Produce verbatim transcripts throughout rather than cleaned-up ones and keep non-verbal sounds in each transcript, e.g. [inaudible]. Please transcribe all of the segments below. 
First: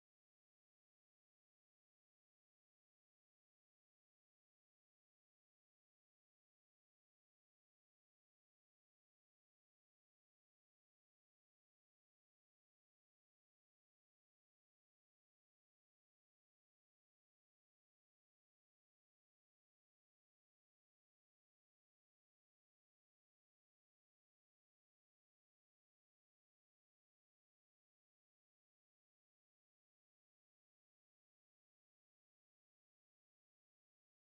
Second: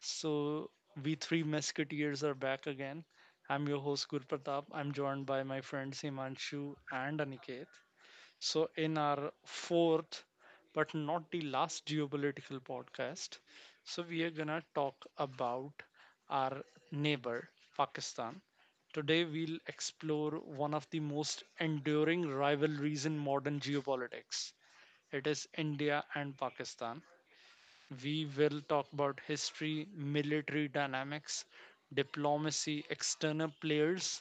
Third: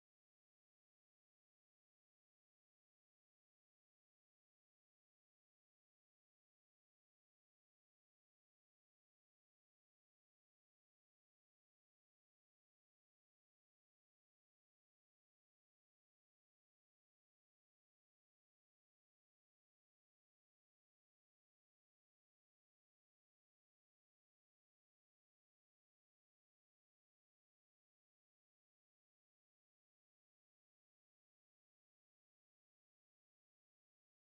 So, we three Musketeers are back again. I'm your host, Gur Pratap. I'm joined by my friends Himanshu and Aniket. So, in our fourth, but not the last geopolitical podcast, so we are gonna talk about our neighbor, Pakistan. Today, we'll explore one of the most enduring rivalries in modern geopolitics. It is India and Pakistan. We will talk about history, military dynamics, diplomacy, external players,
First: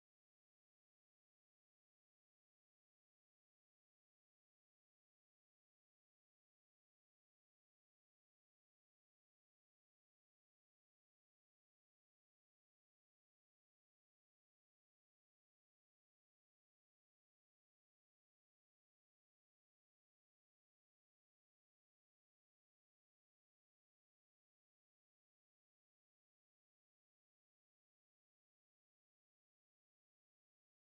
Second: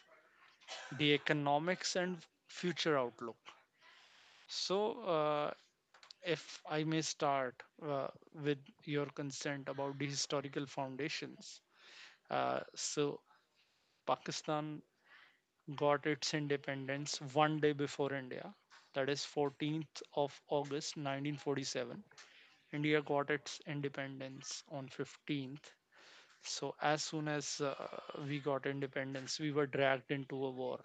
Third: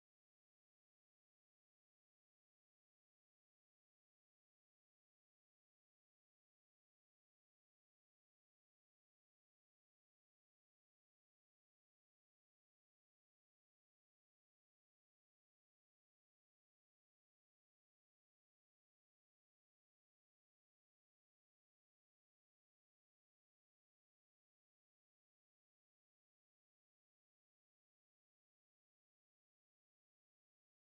the economics, and future outlook. So, uh, if I may start uh, with your consent about the historical foundations. Uh, so, Pakistan got its independence one day before India, that is fourteenth of August nineteen forty-seven. India got its independence on fifteenth. So as soon as uh, we got independence, we were dragged into a war.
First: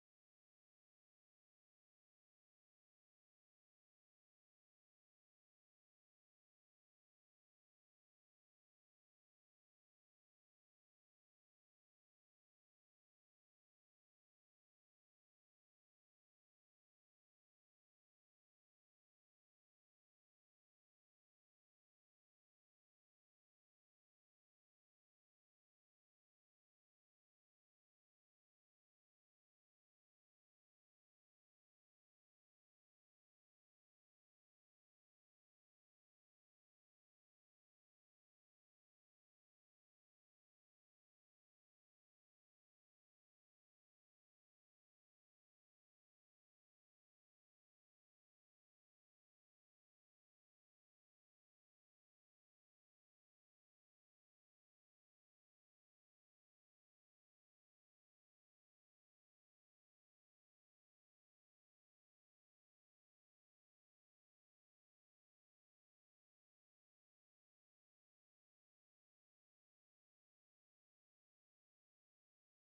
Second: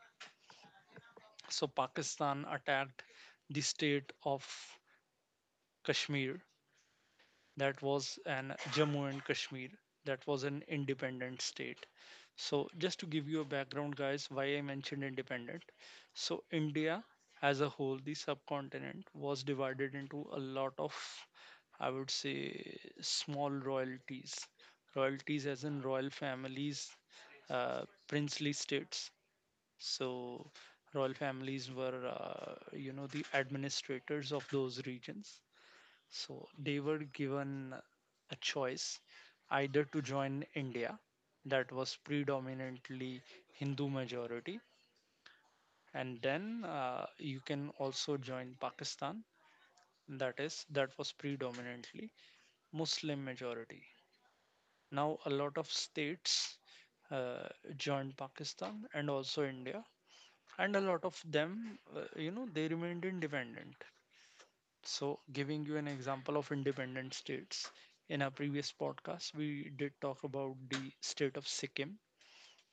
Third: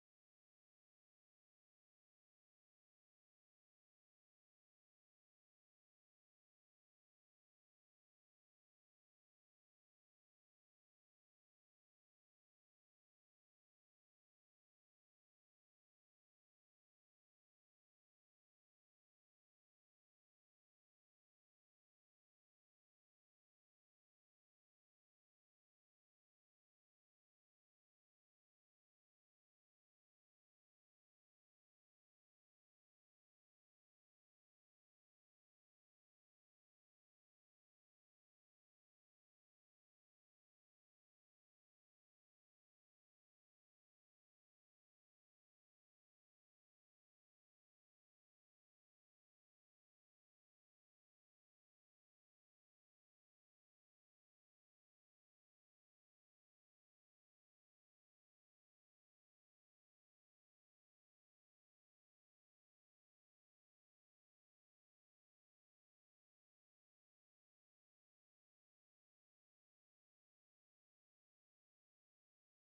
So Pakistan attacked the state of Kashmir. That was an Jammu and Kashmir. That was an independent state. So just to give you a background, guys, why I mentioned independent. So India as a whole, the subcontinent was divided into a lot of, I would say, small royalties. Royalties as in royal families, uh, princely states. So royal families were, uh, you know, the administrators of those regions. So they were given a choice either to join India, that was predominantly Hindu majority, and then uh, you can also join Pakistan, that is, that was predominantly Muslim majority. Now, a lot of states uh, joined Pakistan and also India, and a lot of them uh, you know they remained independent. So giving you an example of independent states, in our previous podcast we did talk about the state of Sikkim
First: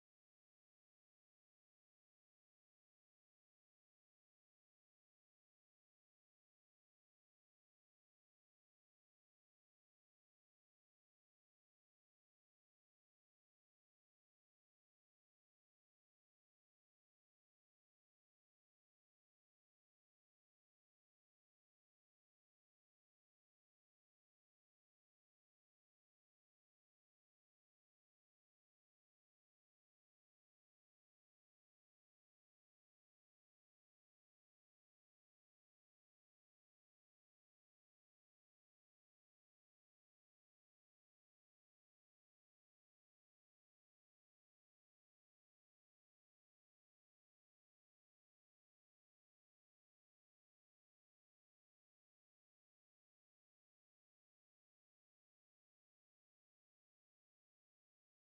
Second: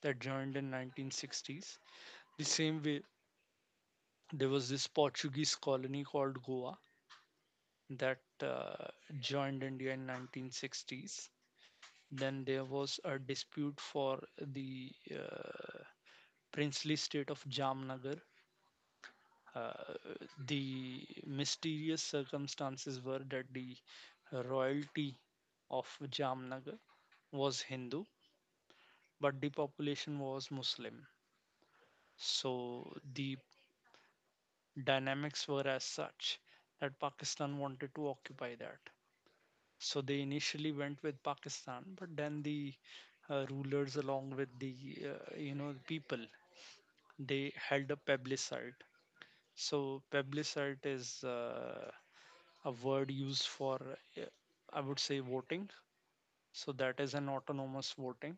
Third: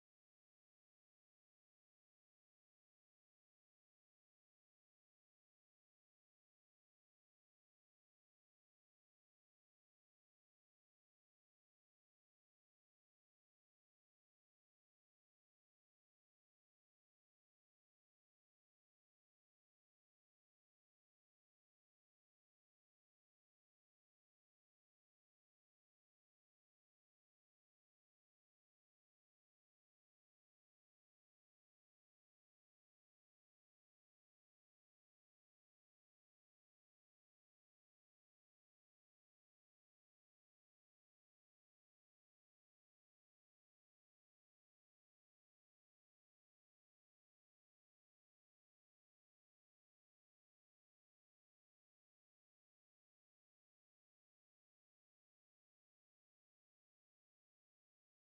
that joined in nineteen sixties. The same way, there was this Portuguese colony called Goa that uh, joined India in nineteen sixties. Then there was a dispute for the uh, princely state of Jamnagar. Uh, the mysterious circumstances were that the royalty of Jamnagar was Hindu, but the population was Muslim. So the dynamics were as such that Pakistan wanted to occupy that. So they initially went with Pakistan, but then the uh, rulers, along with the uh, you know people, they held a plebiscite. So plebiscite is uh, a word used for, uh, I would say, voting. So that is an autonomous voting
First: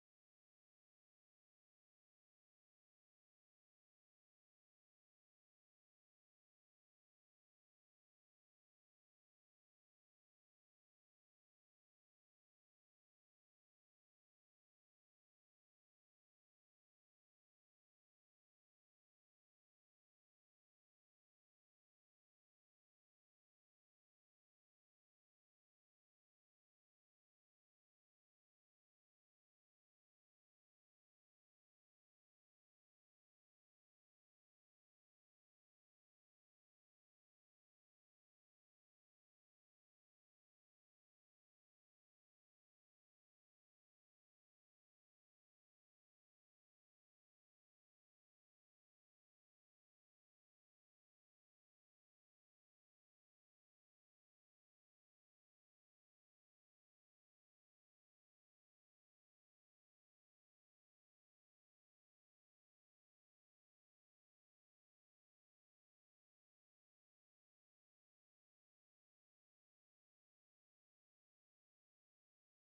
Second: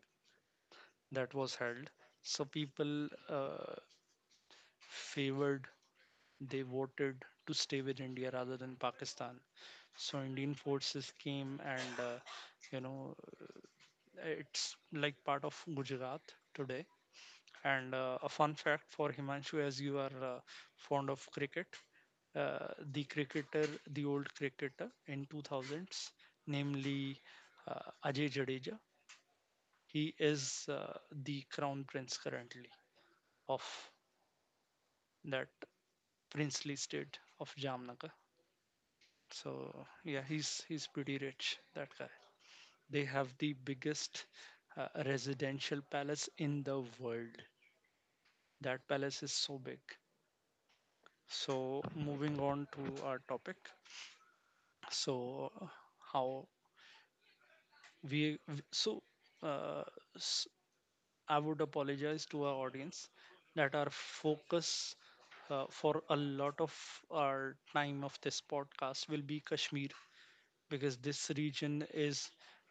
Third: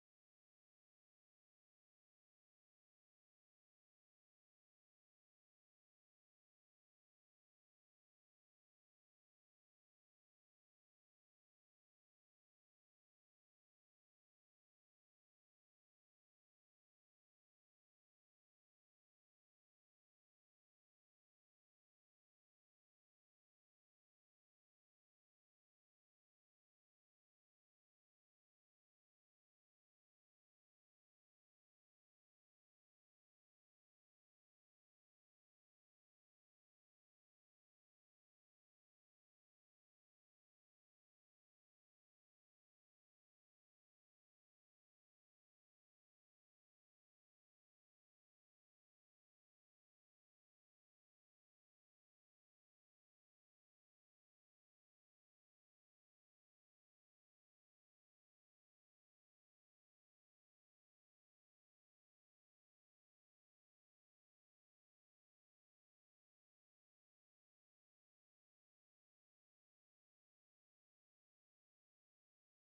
that was held. So people uh, favored, they voted to stay with India rather than Pakistan. So Indian forces came and, uh, you know, it's like part of Gujarat today. And uh, a fun fact for Himanshu, as you are uh, fond of cricket, uh, the cricketer, the old cricketer in two thousands, namely uh, Ajay Jadeja. He is uh, the crown prince currently of that princely state of Jamnagar. So yeah, he's he's pretty rich. That guy. They have the biggest uh, residential palace in the world. That palace is so big. So moving on to our topic. So how we w- so uh, s- I would apologize to our audience that our focus uh, for a lot of our time of this podcast will be Kashmir, because this region is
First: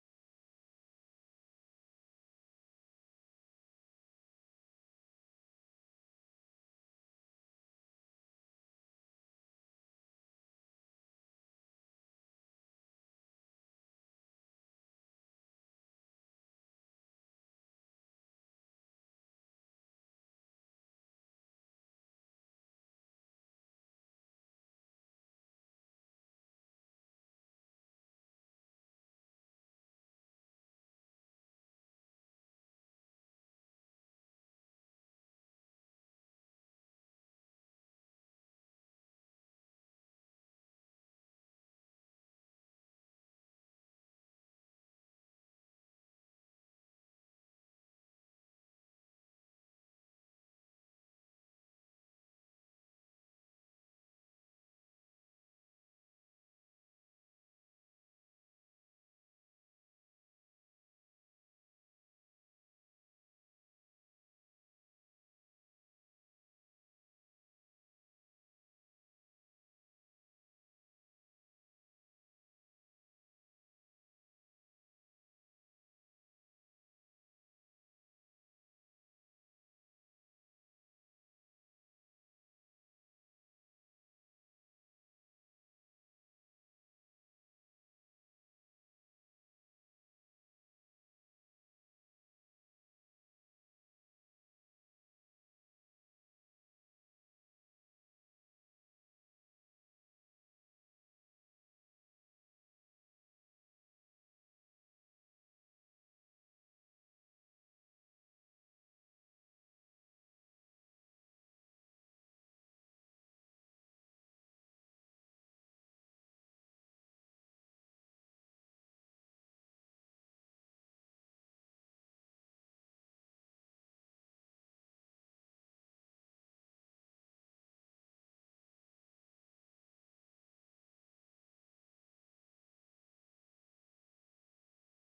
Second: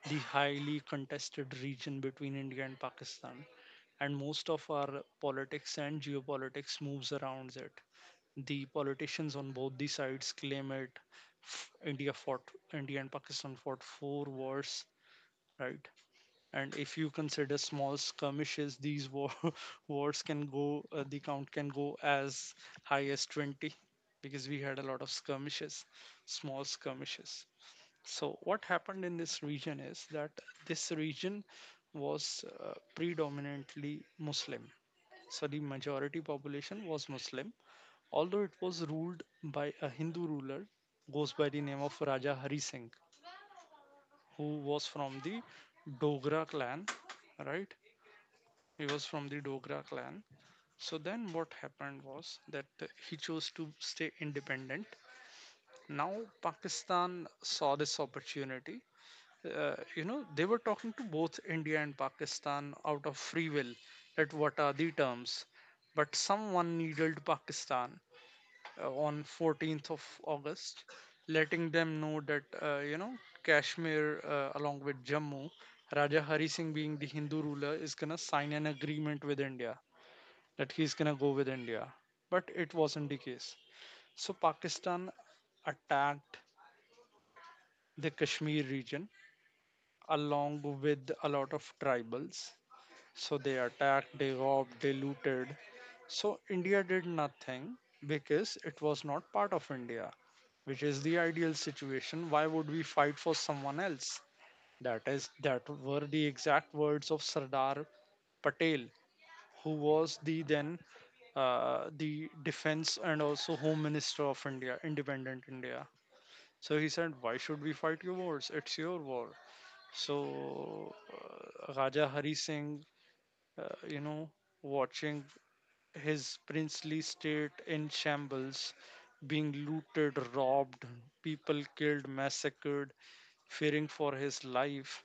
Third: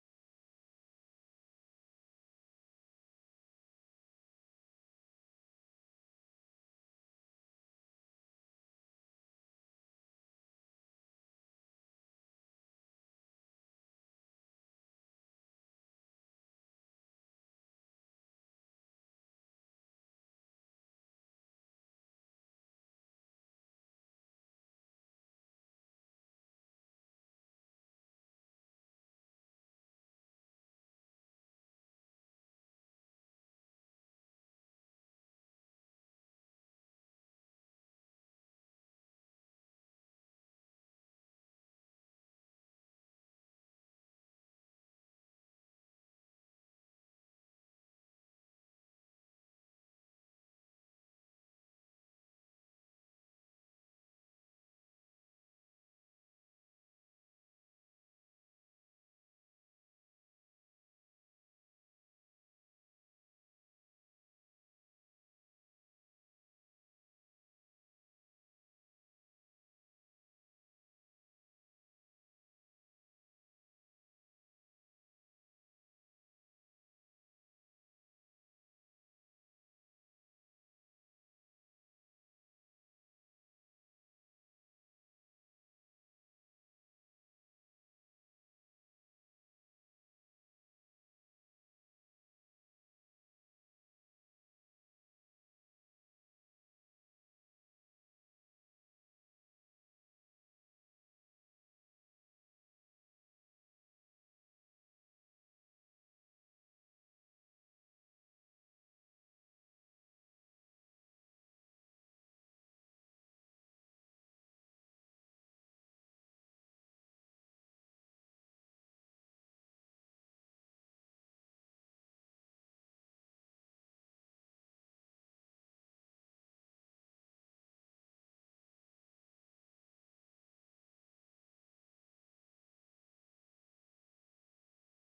the highly contested region between India and Pakistan, and most of our politics and geopolitics moves around it. The politicians on both the sides claim it. F- india fought, India and Pakistan fought four wars, right? And if you consider small skirmishes, these war, [laughs] wars can go uh, the count can go as high as twenty, because we had a lot of skirmishes, small skirmishes. So what happened in this region is that this region was uh, predominantly Muslim. So the majority population was Muslim, although it was ruled by a Hindu ruler, goes by the name of Raja Hari Singh, who was from the Dogra clan, right? He was from the Dogra clan. So then what happened was that he chose to stay independent. Now Pakistan saw this opportunity. Uh, you know, they were talking to both India and Pakistan out of free will at what are the terms. But someone needled Pakistan uh, on fourteenth of August, letting them know that, uh, you know, Kashmir uh, along with Jammu, Raja Hari Singh, being the Hindu ruler, is going to sign an agreement with India, that he's going to go with India. But it wasn't the case. So Pakistan attacked the Kashmir region along with a lot of tribals. So they attacked, they robbed, they looted. So India did nothing because it was not part of India, which is the ideal situation. Why would we fight for someone else? That is, that were the exact words of Sardar Patel, who was the then uh, the defense and also home minister of India, independent India. So he said, why should we fight your wars? It's your war. So uh, Raja Hari Singh, uh, you know, watching his princely state in shambles, being looted, robbed, people killed, massacred, fearing for his life,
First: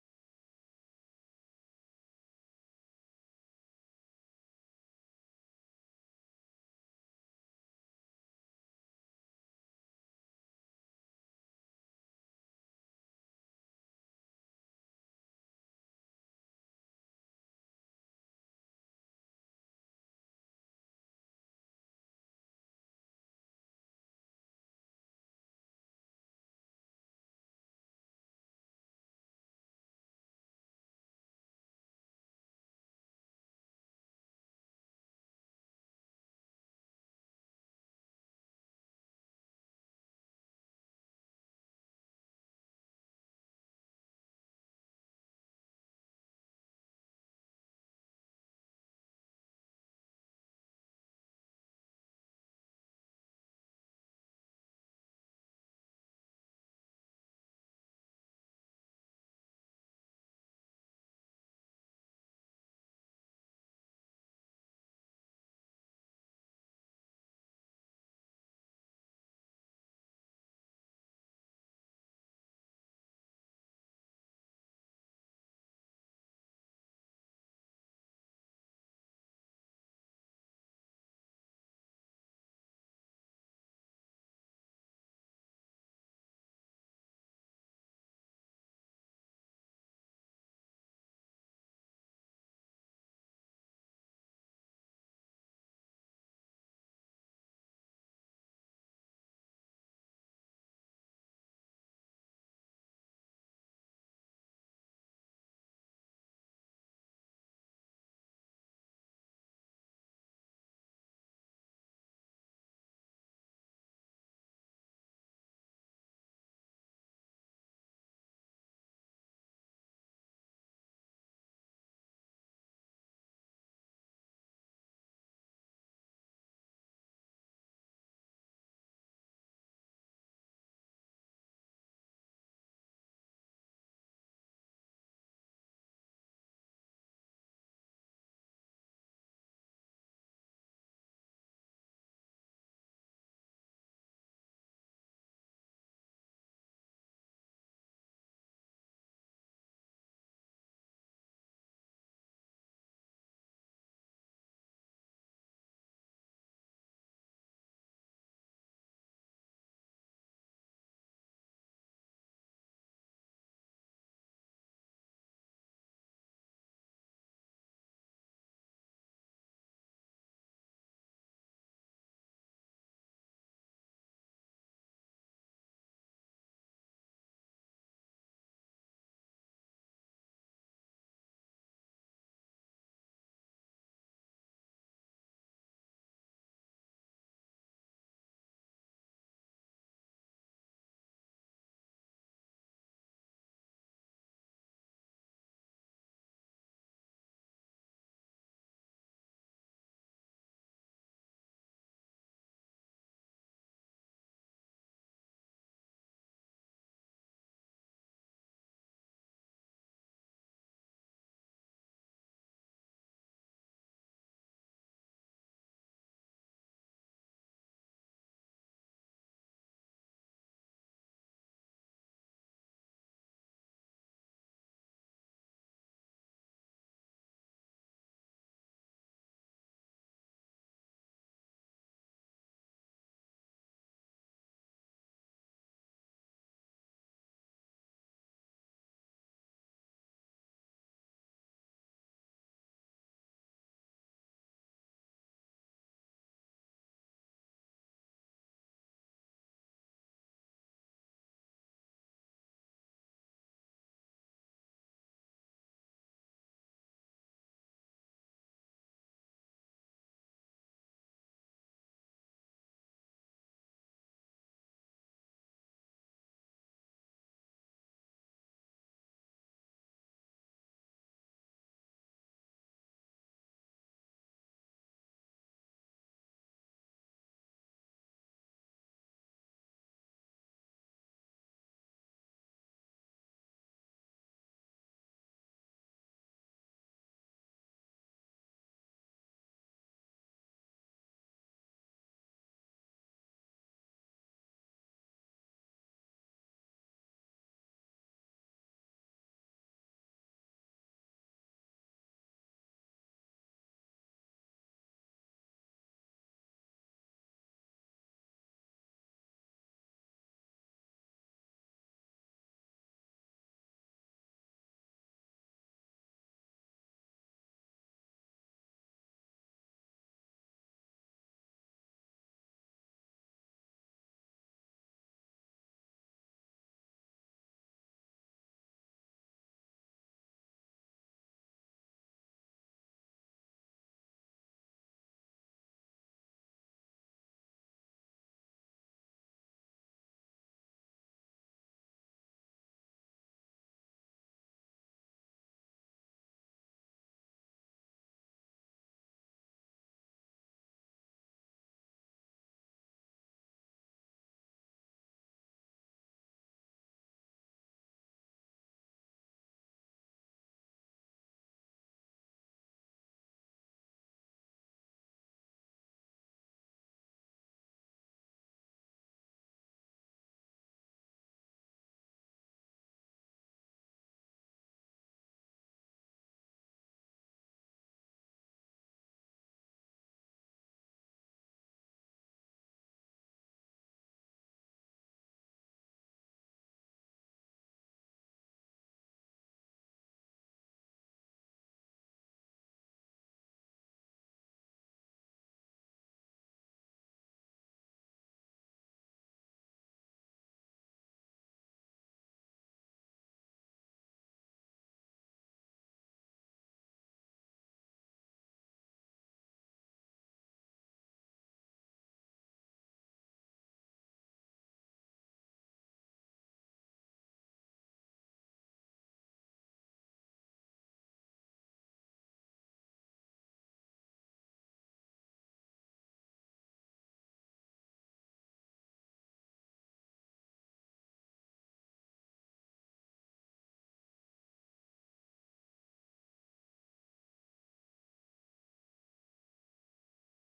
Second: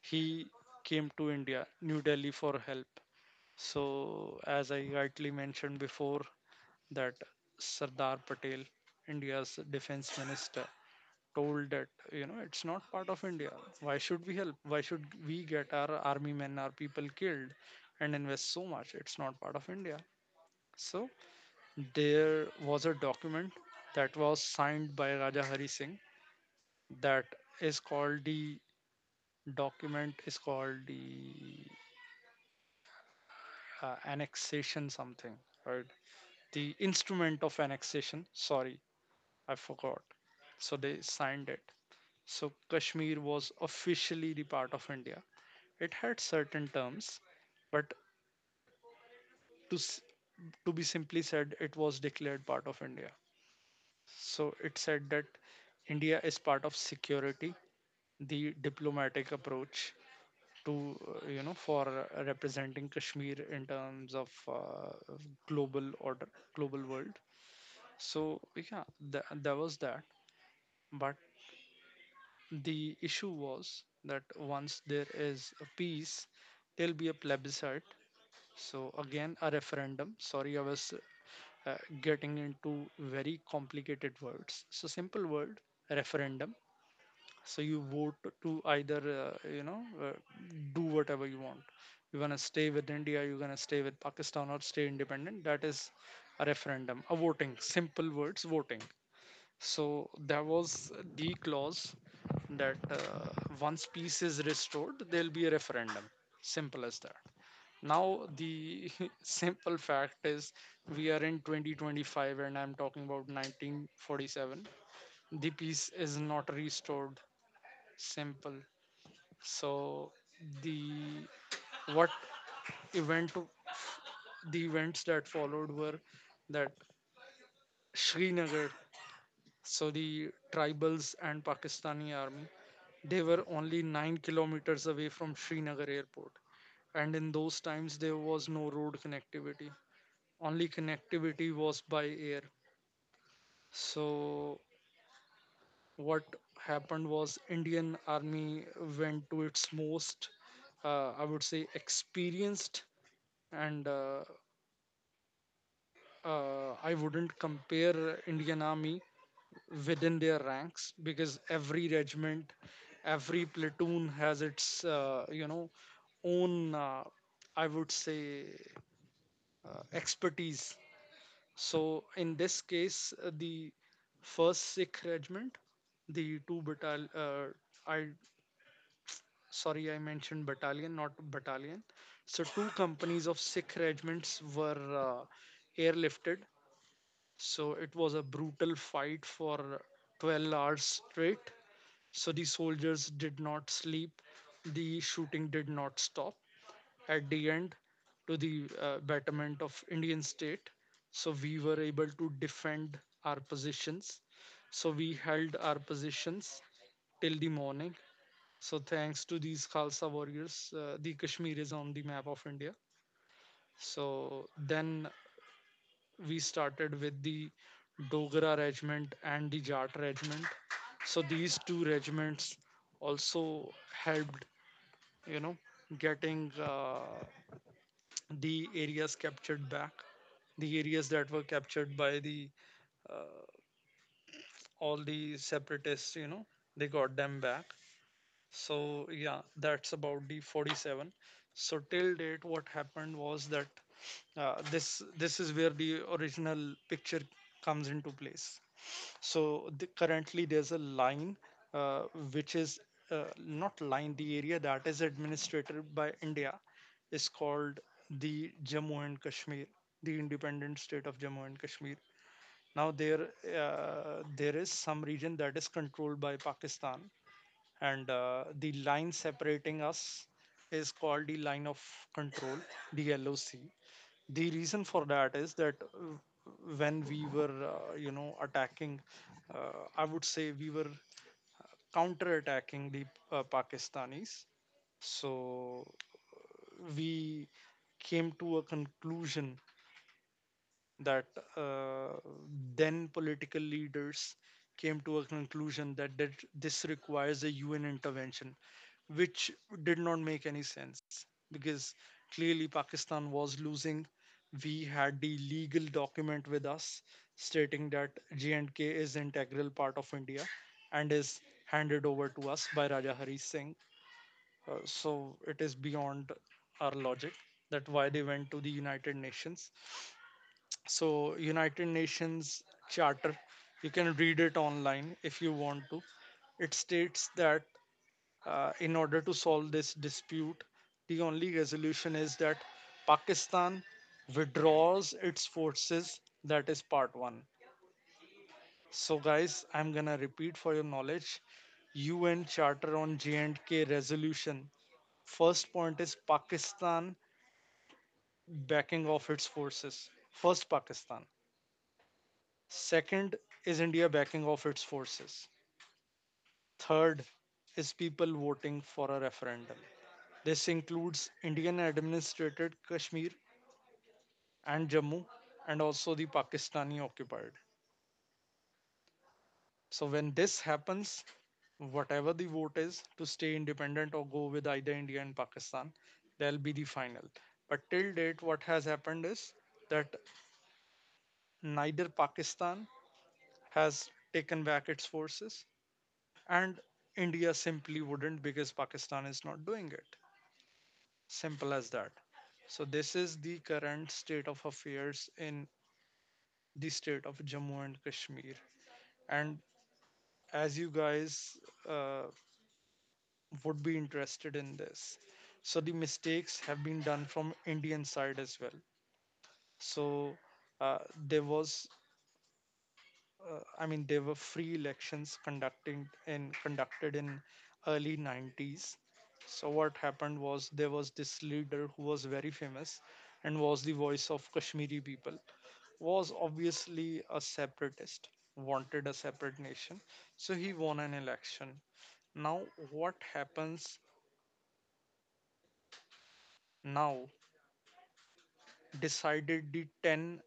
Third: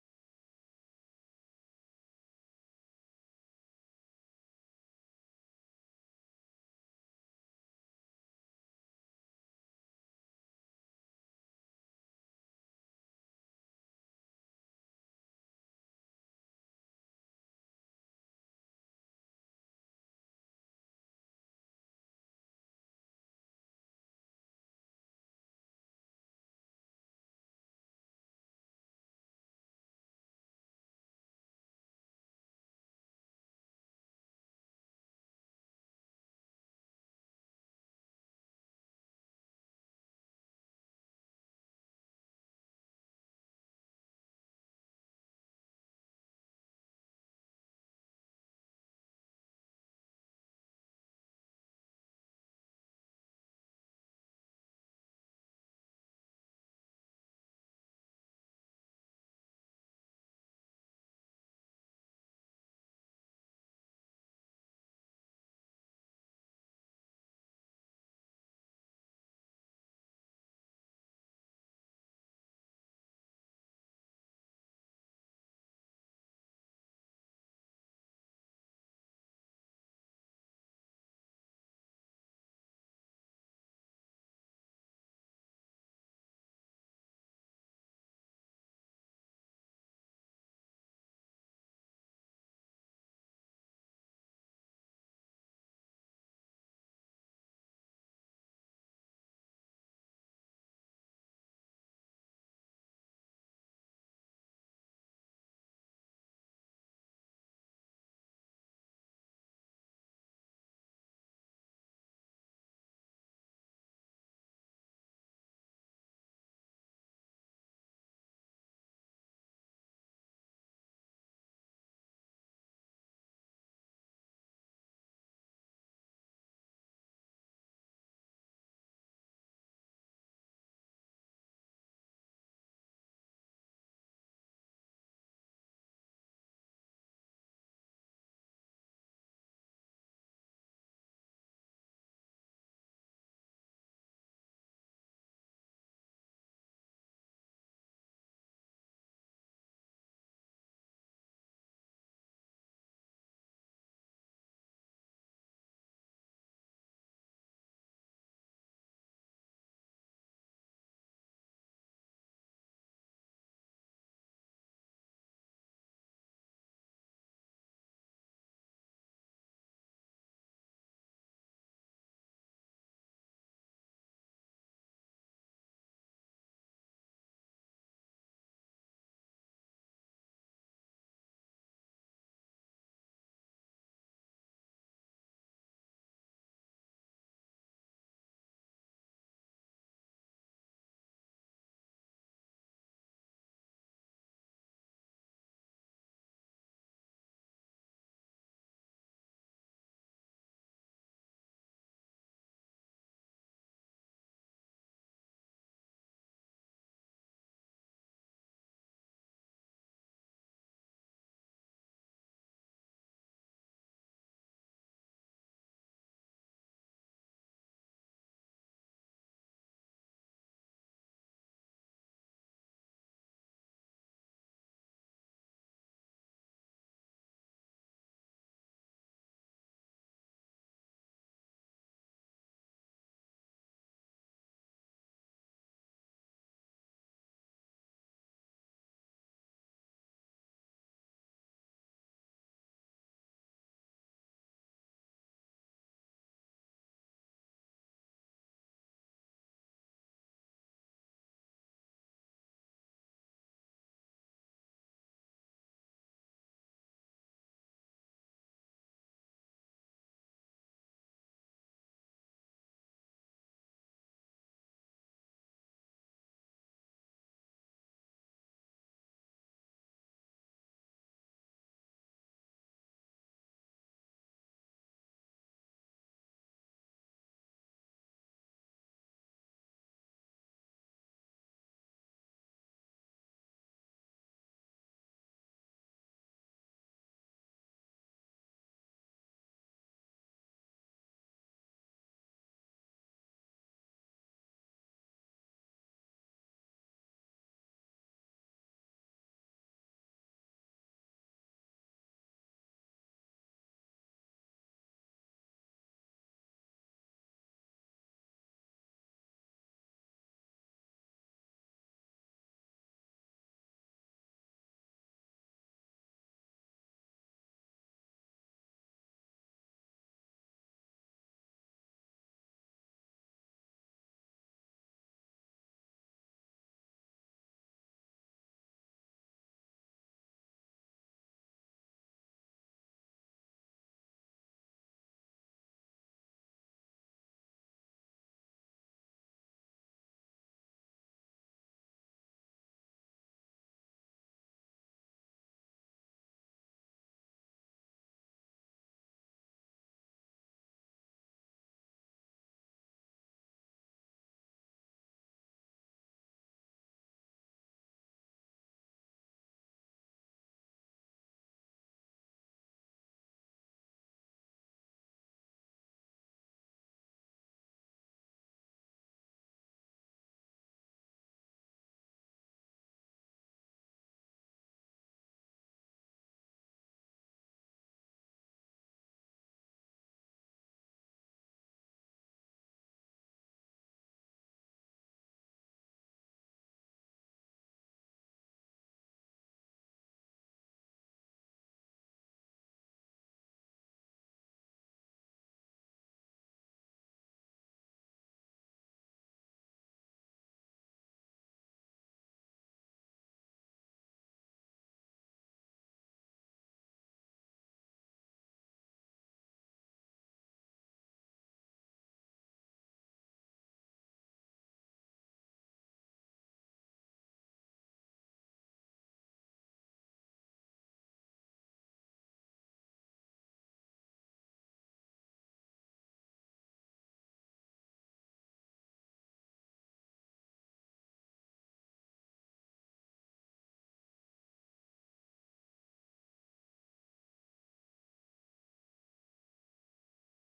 he came to India, New Delhi for help. So, as I rightly mentioned before, that Sardar Patel, India's defense minister, told that you know it's not part of India. Why should we help? Why should we get our army men, our people killed, and invest so much? It's not part of India. So there was a document that was signed by Raja Hari Singh that is called the document is called the uh, annexation something, right? The instrument of annexation, sorry, I forgot. So they signed it. So Kashmir was officially the part of India. It had certain terms, but to s- to be simply said, it was declared part of India. So it said that India is part of security, the diplomatic approach to uh, you know for uh, representing Kashmir in terms of uh, global order, global world. So yeah, tha- there was that, but the issue was that once there is a peace, there'll be a plebiscite. So again, a referendum. Sorry, I was uh, getting into very complicated words. So simple word, referendum. So you vote to either uh, you know uh, do whatever you want. You want to stay with India, you're gonna stay with Pakistan or stay independent. That is a referendum, a voting. Simple words, voting. So there was the clause that uh, once peace is restored, there'll be a referendum. Simple as that. Now, the [laughs] simple fact is we are in twenty twenty-five and I'm talking about nineteen forty-seven. The peace is not restored. Simple. So the what event the events that followed were that Srinagar, so the tribals and Pakistani army, they were only nine kilometers away from Srinagar airport, and in those times there was no road connectivity. Only connectivity was by air. So, what happened was Indian Army went to its most, uh, I would say, experienced, and uh, uh, I wouldn't compare Indian Army within their ranks because every regiment, every platoon has its uh, you know own uh, I would say uh, expertise. So in this case uh, the first Sikh regiment, the two battalion uh, I sorry I mentioned battalion not battalion, so two companies of Sikh regiments were uh, airlifted. So it was a brutal fight for twelve hours straight. So the soldiers did not sleep. The shooting did not stop. At the end, to the uh, betterment of Indian state, so we were able to defend our positions. So we held our positions till the morning. So thanks to these Khalsa warriors, uh, the Kashmir is on the map of India. So then we started with the Dogra regiment and the Jat regiment. So these two regiments also helped, you know, getting uh, the areas captured back, the areas that were captured by the uh, all the separatists, you know, they got them back. So yeah, that's about the forty-seven. So till date what happened was that uh, this this is where the original picture comes into place. So the, currently there's a line uh, which is uh, not line, the area that is administered by India is called the Jammu and Kashmir, the independent state of Jammu and Kashmir. Now there uh, there is some region that is controlled by Pakistan, and uh, the line separating us is called the line of control, the L O C. The reason for that is that uh, when we were uh, you know attacking, uh, I would say we were counter attacking the uh, Pakistanis. So we came to a conclusion that uh, then political leaders came to a conclusion that, that this requires a U N intervention, which did not make any sense because clearly Pakistan was losing. We had the legal document with us stating that J and K is integral part of India and is handed over to us by Raja Hari Singh. Uh, so it is beyond our logic that why they went to the United Nations. So United Nations charter, you can read it online if you want to. It states that uh, in order to solve this dispute, the only resolution is that Pakistan withdraws its forces. That is part one. So guys, I'm going to repeat for your knowledge, UN charter on J&K resolution. First point is Pakistan backing off its forces. First Pakistan. Second is India backing off its forces. Third is people voting for a referendum. This includes Indian administrated Kashmir and Jammu and also the Pakistani occupied. So when this happens, whatever the vote is to stay independent or go with either India and Pakistan, that will be the final. But till date, what has happened is that neither Pakistan has taken back its forces and India simply wouldn't because Pakistan is not doing it. Simple as that. So this is the current state of affairs in the state of Jammu and Kashmir. And as you guys uh, would be interested in this, so the mistakes have been done from Indian side as well. So, uh, there was uh, I mean, there were free elections conducting in conducted in early nineties. So what happened was there was this leader who was very famous and was the voice of Kashmiri people. Was obviously a separatist, wanted a separate nation. So he won an election. Now what happens now decided the ten,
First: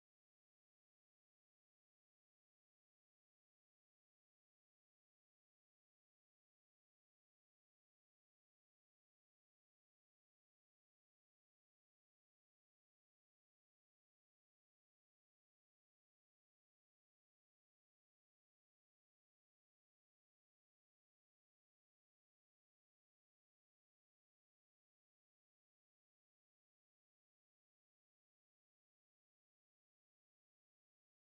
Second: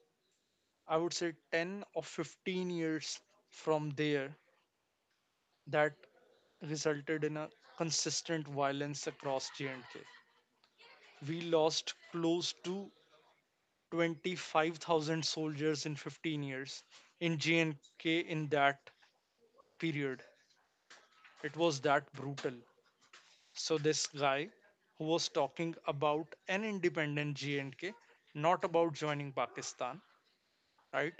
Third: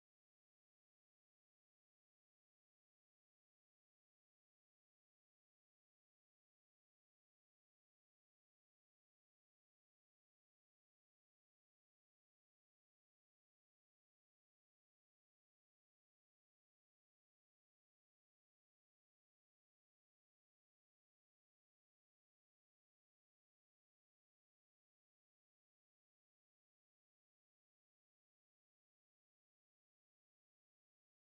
I would say ten or fifteen years from there, that resulted in a consistent violence across J and K. We lost close to twenty-five thousand soldiers in fifteen years in J and K in that period. It was that brutal. So this guy who was talking about an independent J and K, not about joining Pakistan, right?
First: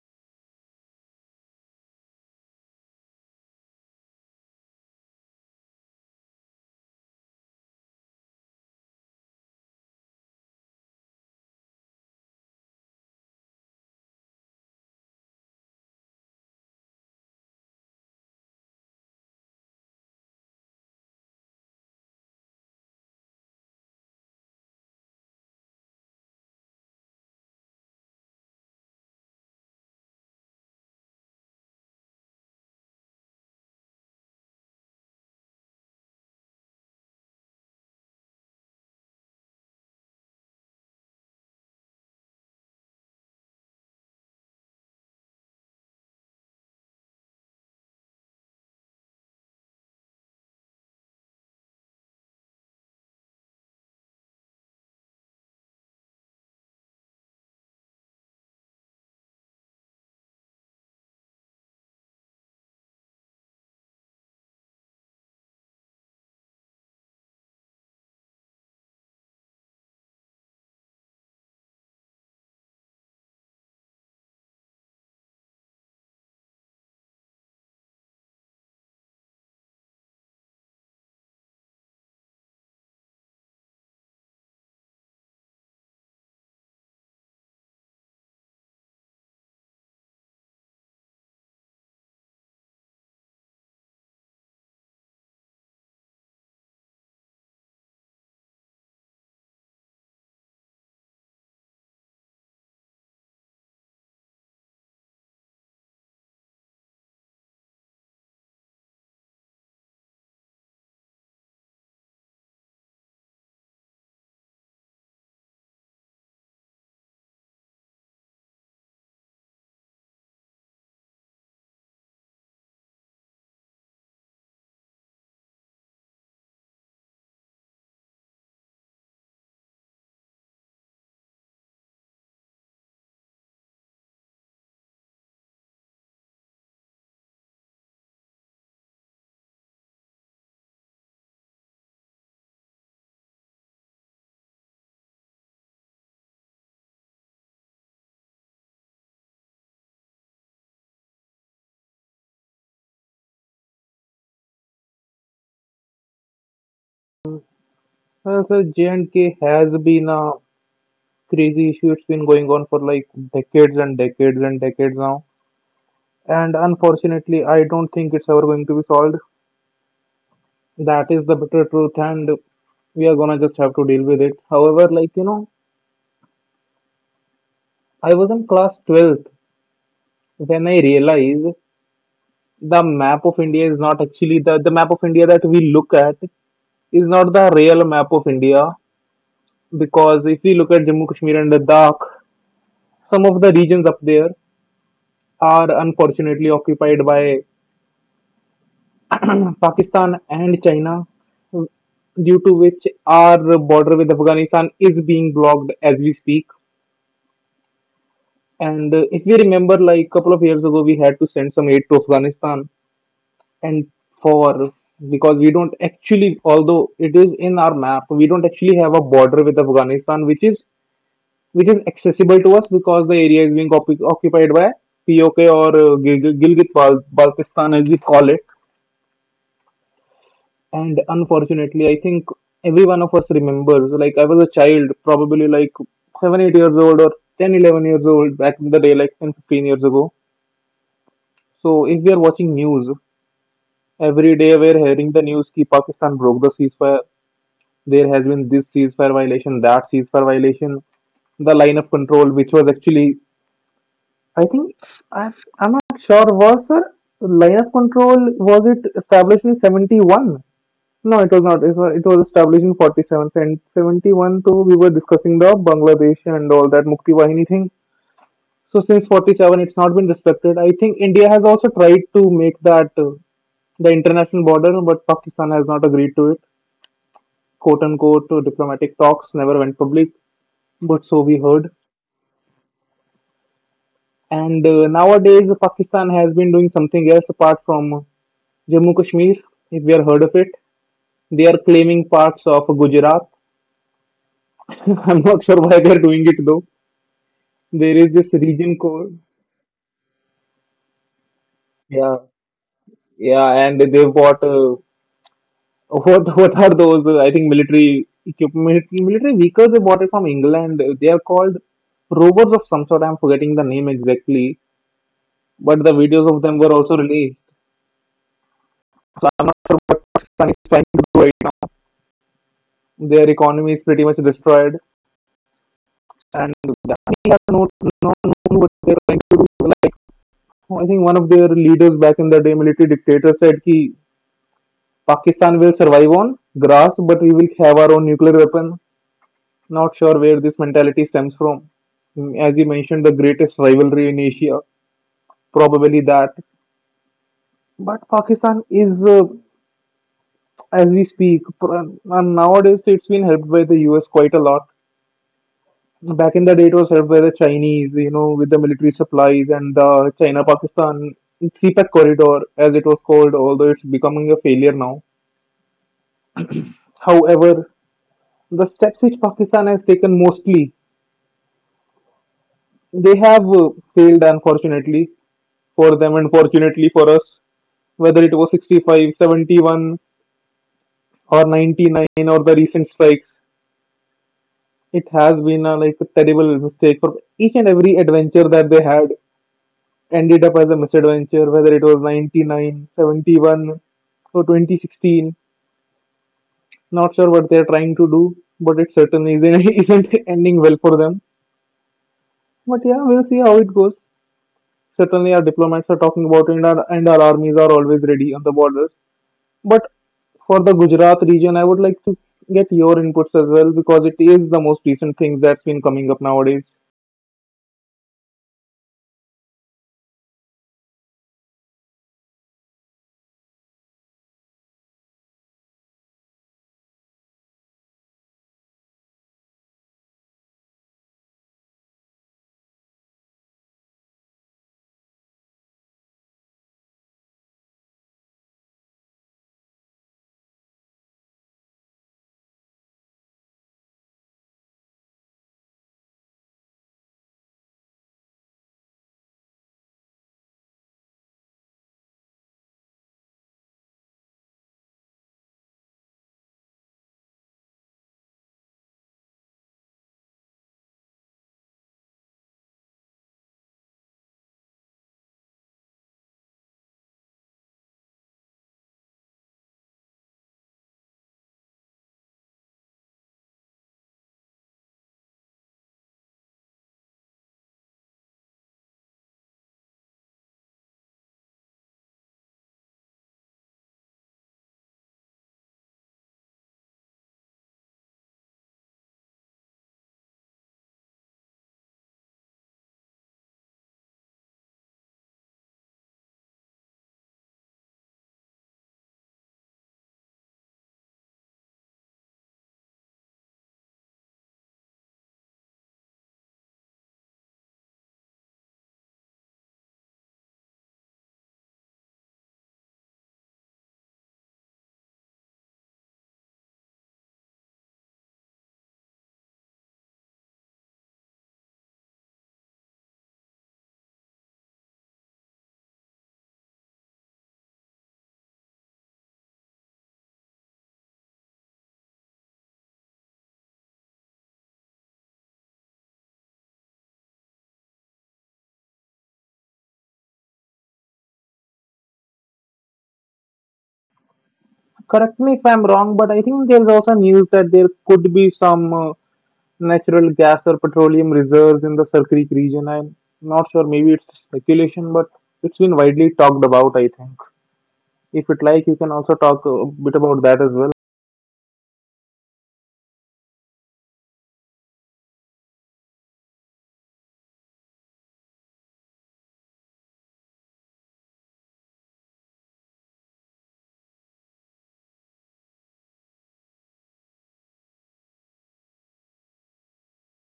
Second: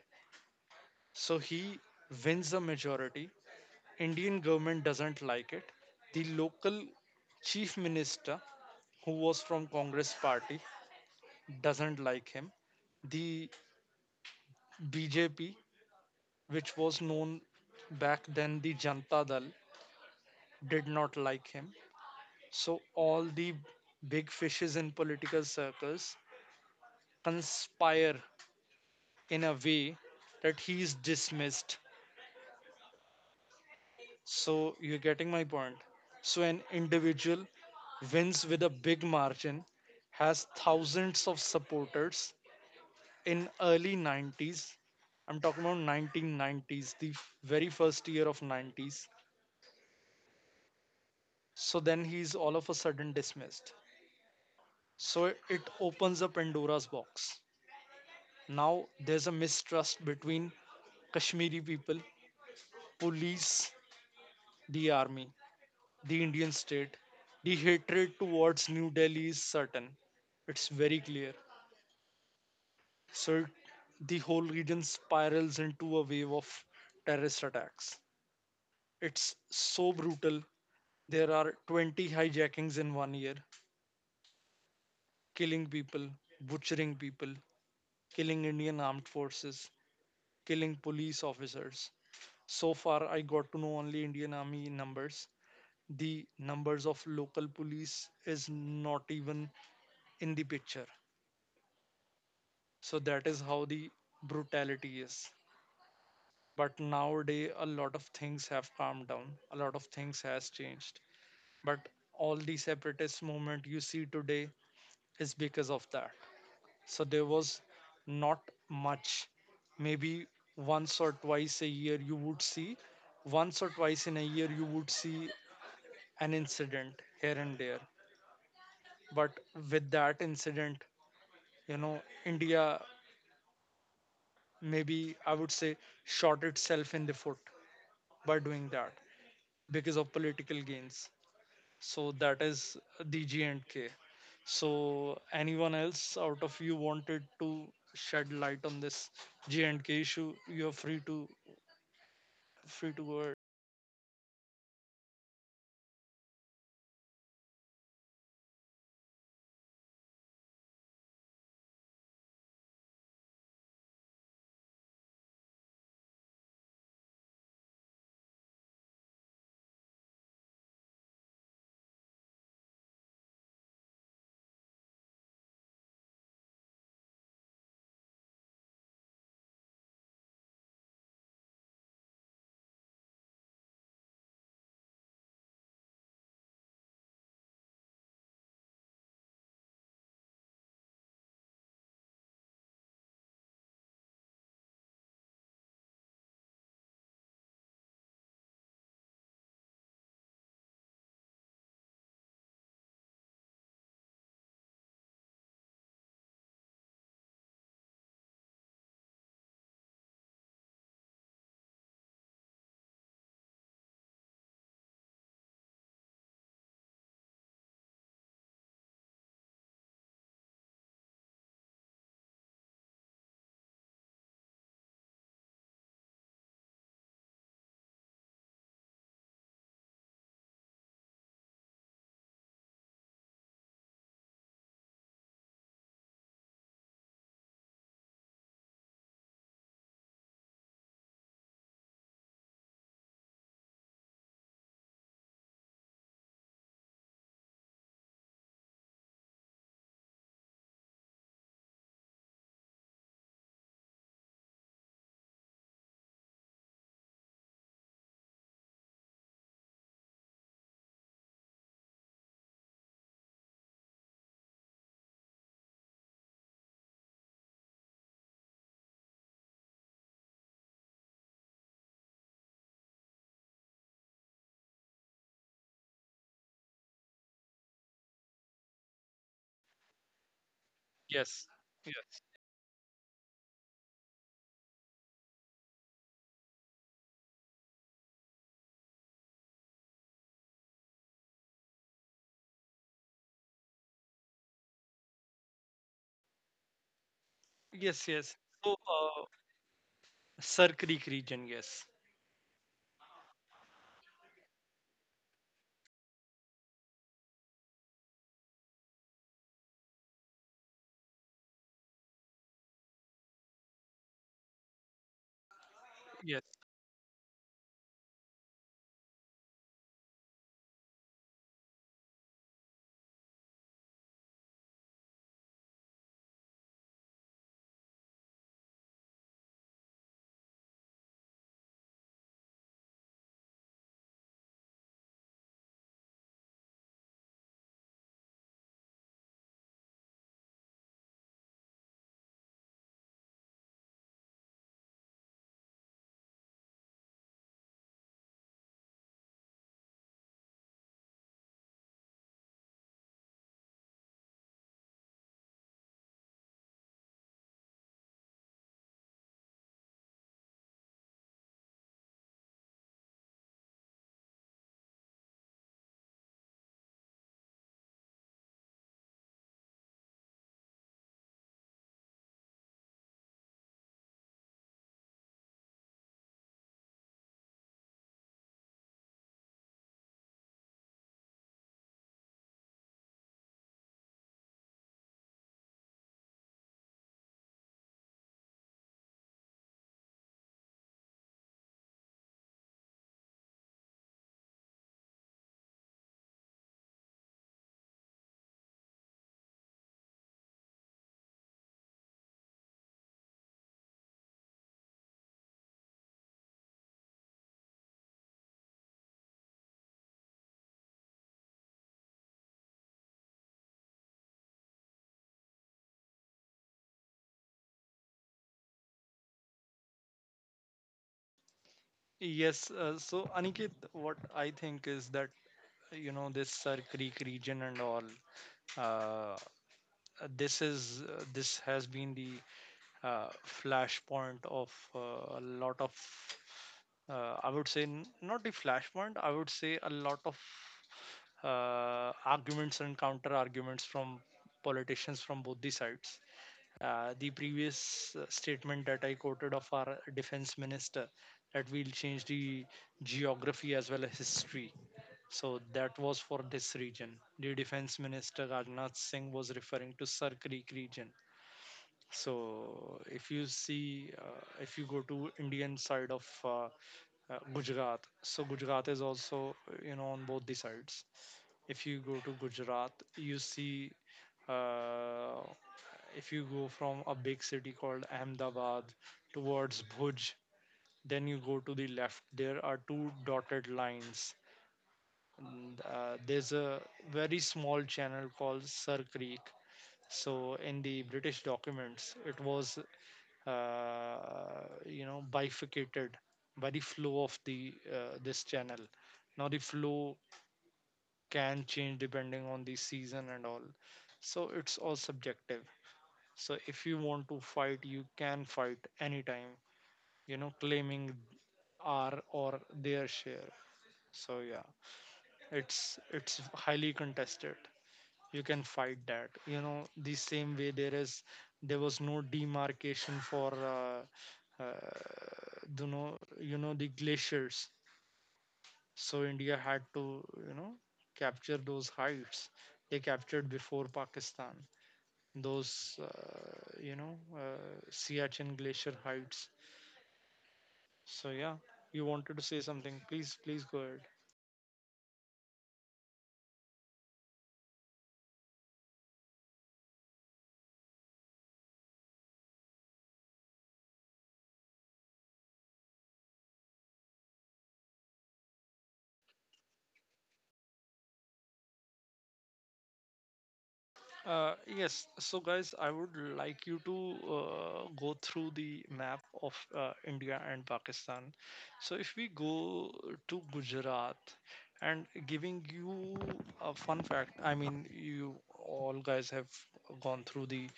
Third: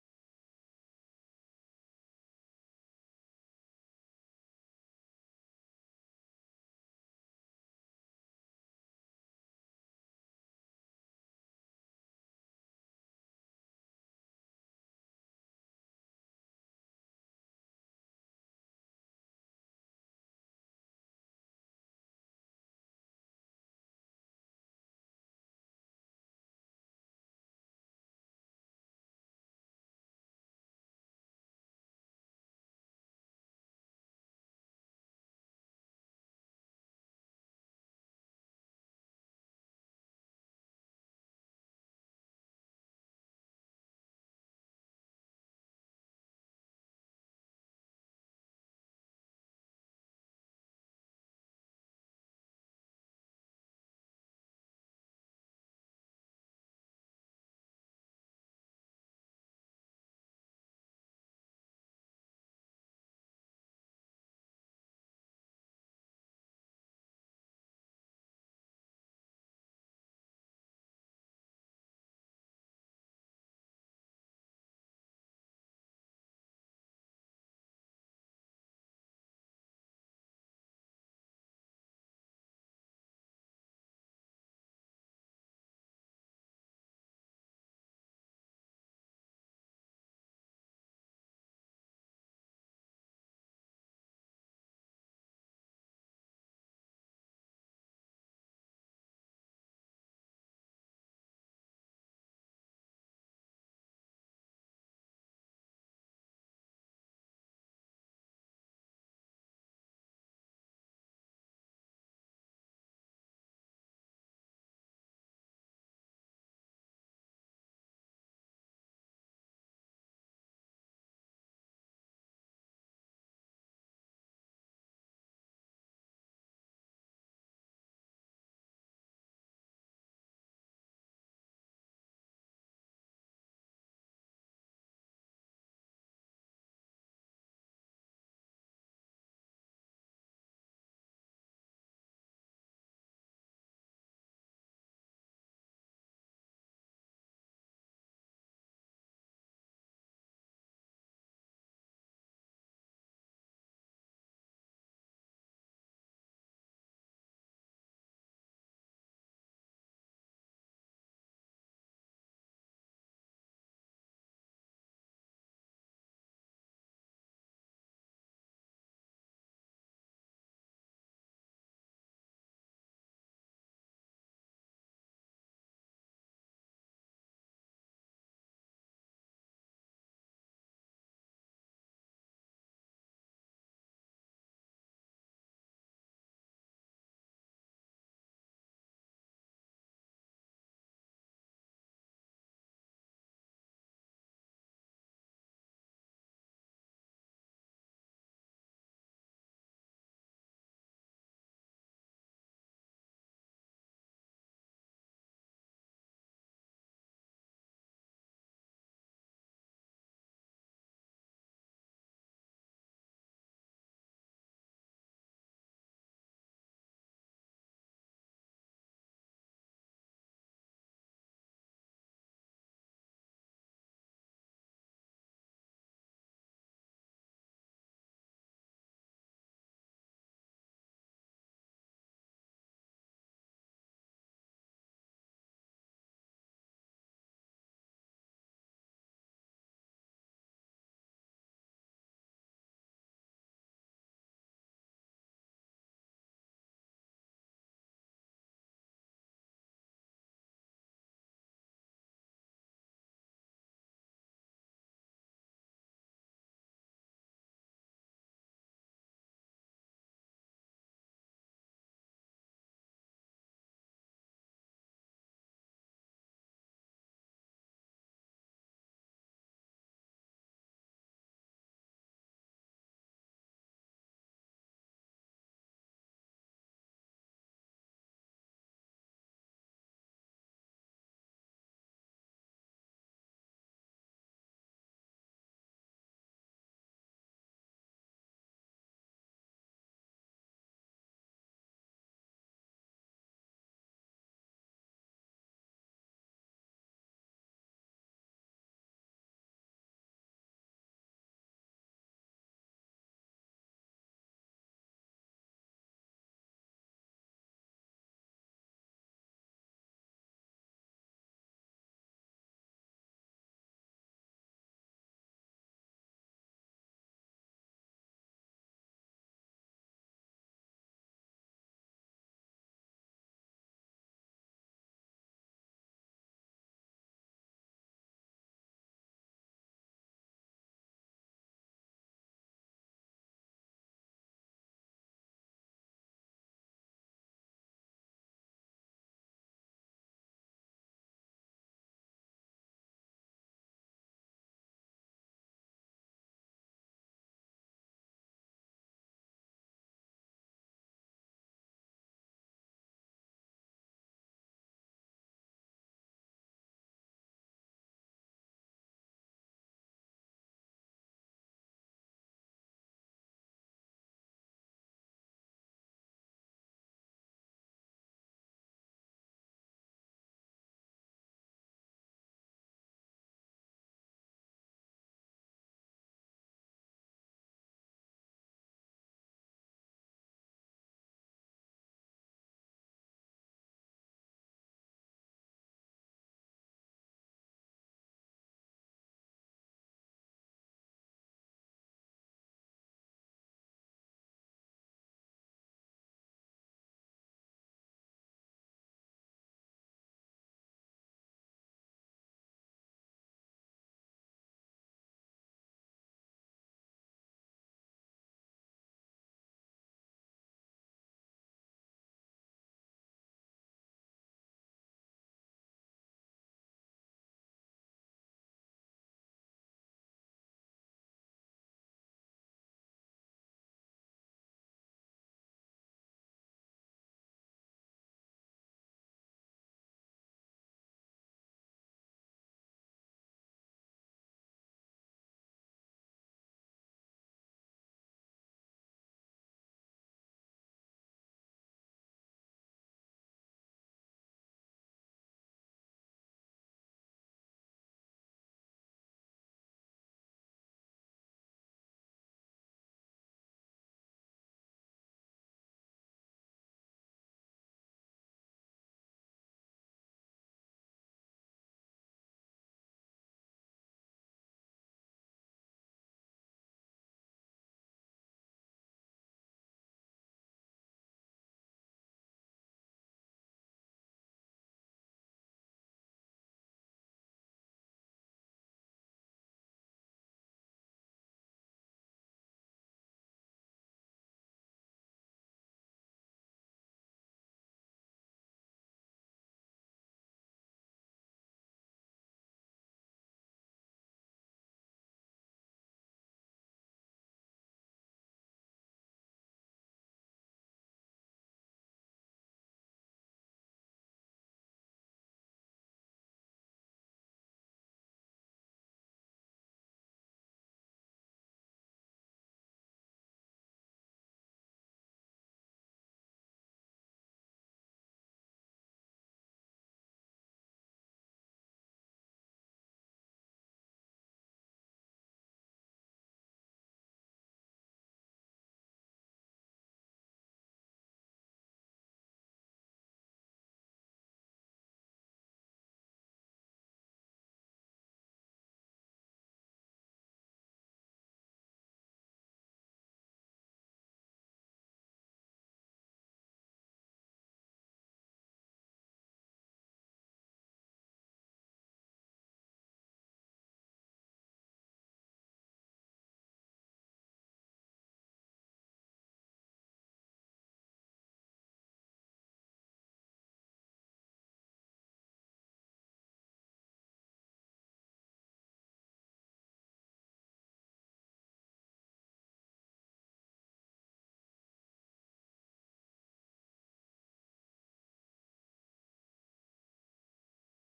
So he wins a majority, Indian government doesn't like it. The local chief minister, who was from Congress party, doesn't like him. The B J P, which was known back then the Janata Dal, did not like him. So all the big fishes in political circles conspire in a way that he is dismissed. So you're getting my point. So an individual wins with a big margin, has thousands of supporters in early nineties. I'm talking about nineteen nineties, the f- very first year of nineties. So then he's all of a sudden dismissed. So it it opens up Pandora's box. Now there's a mistrust between Kashmiri people, police, the army, the Indian state. The hatred towards New Delhi is certain. It's very clear. So the whole region spirals into a wave of terrorist attacks. It's so brutal. There are twenty hijackings in one year, killing people, butchering people, killing Indian armed forces, killing police officers. So far, I got to know only Indian Army numbers. The numbers of local police is not even in the picture. So that is how the brutality is. But nowadays, a lot of things have calmed down. A lot of things has changed. But all the separatist movement you see today is because of that. So there was not much. Maybe once or twice a year you would see, once or twice in a year you would see an incident here and there. But with that incident, you know, India, maybe I would say, shot itself in the foot by doing that because of political gains. So that is the G and K. So anyone else out of you wanted to shed light on this G and K issue, you're free to free to go ahead. Uh, so J and K has been a crazy issue. It's been going on for like decades and decades and decades now. And unfortunately, I don't think it's ever going to be solved. That is the bitter truth, and we are gonna just have to deal with it. However, like you know, I was in class twelfth when I realized the map of India is not actually the the map of India that we look at is not the real map of India, because if we look at Jammu Kashmir and Ladakh, some of the regions up there are unfortunately occupied by Pakistan and China, due to which our border with Afghanistan is being blocked as we speak. And uh, if we remember, like a couple of years ago, we had to send some aid to Afghanistan, and for because we don't actually, although it is in our map, we don't actually have a border with Afghanistan, which is which is accessible to us, because the area is being occup- occupied by P O K, or uh, Gil- Gilgit Bal- Baltistan as we call it. And unfortunately, I think every one of us remembers, like I was a child, probably like seven eight years old, or ten, eleven years old back in the day, like ten, fifteen years ago. So if we are watching news, every day we're hearing the news ki Pakistan broke the ceasefire. There has been this ceasefire violation, that ceasefire violation. The line of control, which was actually, I think, i'm, I'm not sure, was, sir, line of control, was it established in seventy-one? No, it was not. It was, it was established in forty-seven and seventy-one. So we were discussing the Bangladesh and all that Mukti Vahini thing. So since forty-seven, it's not been respected. I think India has also tried to make that uh, the international border, but Pakistan has not agreed to it. Quote unquote, uh, diplomatic talks never went public, but so Yes. we heard. Yes. And uh, nowadays, Pakistan has been doing something else apart from Jammu Kashmir, if we are heard of it. They are claiming parts of Gujarat. [laughs] I'm not sure why they're doing it though. Yes, There yes. is this So region uh, called. Sir Creek region, yes. Yeah, yeah, and they bought uh, [laughs] what what are those? Uh, I think military equipment, military vehicles. They bought it from England. They are called rovers of some sort. I'm forgetting the name exactly, but the Yes. videos of them were also released. So I'm not sure what Pakistan is trying to do right now. Their economy is pretty much destroyed, and they have not not known what they're trying to do. Like I think one of their leaders back in the day, military dictator, said, "Ki Pakistan will survive on grass, but we will have our own nuclear weapon." Not sure where this mentality stems from. Mm, as you mentioned, the greatest rivalry in Asia, probably that. But Pakistan is, uh, as we speak, pr- and nowadays it's been helped by the U S quite a lot. Back in the day, it was helped by the Chinese, you know, with the military supplies and the China Pakistan CPEC corridor, as it was called, although it's becoming a failure now. However, the steps which Pakistan has taken mostly, they have uh, failed, unfortunately for them and fortunately for us, whether it was sixty-five seventy-one or ninety-nine or the recent strikes. It has been a like a terrible mistake. For each and every adventure that they had ended up as a misadventure, whether it was 99 seventy-one or twenty sixteen, not sure what they're trying to do, but it certainly isn't, [laughs] isn't ending well for them, but yeah, we'll see how it goes. Certainly our diplomats are talking about it, and our, and our armies are always ready on the borders. But for the Gujarat region, I would like to get your inputs as well, because it is the most recent thing that's been coming up nowadays. Yes. Uh, so Aniket, what I think is that you know this Sir Creek region and all. Uh, uh, this is uh, this has been the uh, flashpoint of uh, a lot of uh, I would say n- not the flashpoint, I would say a lot of uh, arguments and counter arguments from politicians from both the sides. Uh, the previous uh, statement that I quoted of our defense minister, that we'll change the geography as well as history, so that was for this region. The Defense Minister Rajnath Singh was referring to Sir Creek region. So if you see, uh, if you go to Indian side of uh, uh, Gujarat, so Gujarat is also, you know, on both the sides. If you go to Gujarat, you see. Uh, if you go from a big city called Ahmedabad towards Bhuj, then you go to the left. There are two dotted lines and uh, there's a very small channel called Sir Creek. So in the British documents, it was uh, you know, bifurcated by the flow of the uh, this channel. Now the flow can change depending on the season and all. So it's all subjective. So if you want to fight, you can fight anytime, you know, claiming our or their share. So yeah, it's it's highly contested. You can fight that. You know, the same way there is, there was no demarcation for uh, uh, you know, you know the glaciers. So India had to, you know, capture those heights. They captured before Pakistan those uh, you know, uh, Siachen glacier heights. So yeah, you wanted to say something? Please, please go ahead. Correct me if I'm wrong, but I think there's also news that there could be some uh, natural gas or petroleum reserves in the Sarkrik region. I'm not sure, maybe it's speculation, but it's been widely talked about, I think. If you'd like, you can also talk a bit about that as well. Uh, yes, so guys, I would like you to uh, go through the map of uh, India and Pakistan. So if we go to Gujarat and giving you a fun fact, I mean, you all guys have gone through the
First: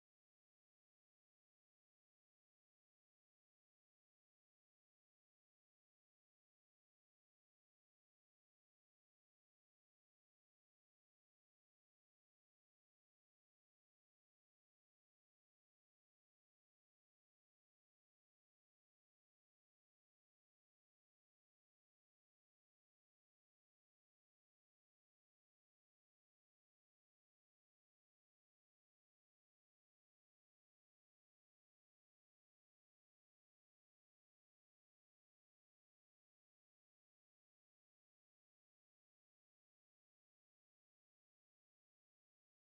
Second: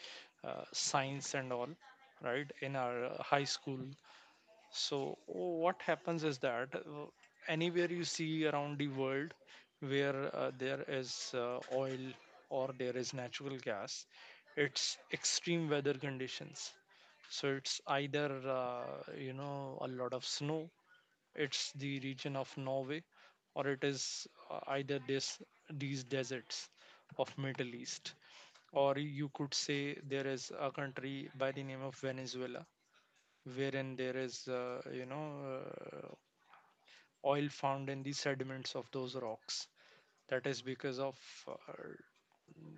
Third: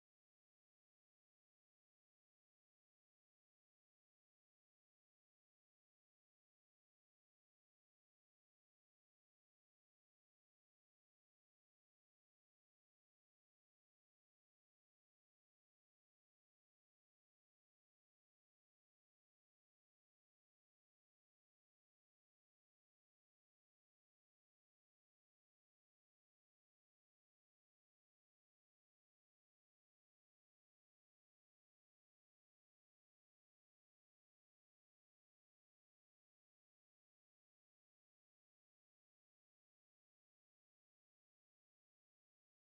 uh, science and all, right, in our uh, high school. So what happens is that uh, anywhere you see around the world where uh, there is uh, oil or there is natural gas, it's extreme weather conditions. So it's either uh, you know, a lot of snow, it's the region of Norway, or it is uh, either this, these deserts of Middle East, or you could say there is a country by the name of Venezuela, wherein there is, uh, you know, uh, oil found in the sediments of those rocks. That is because of, uh,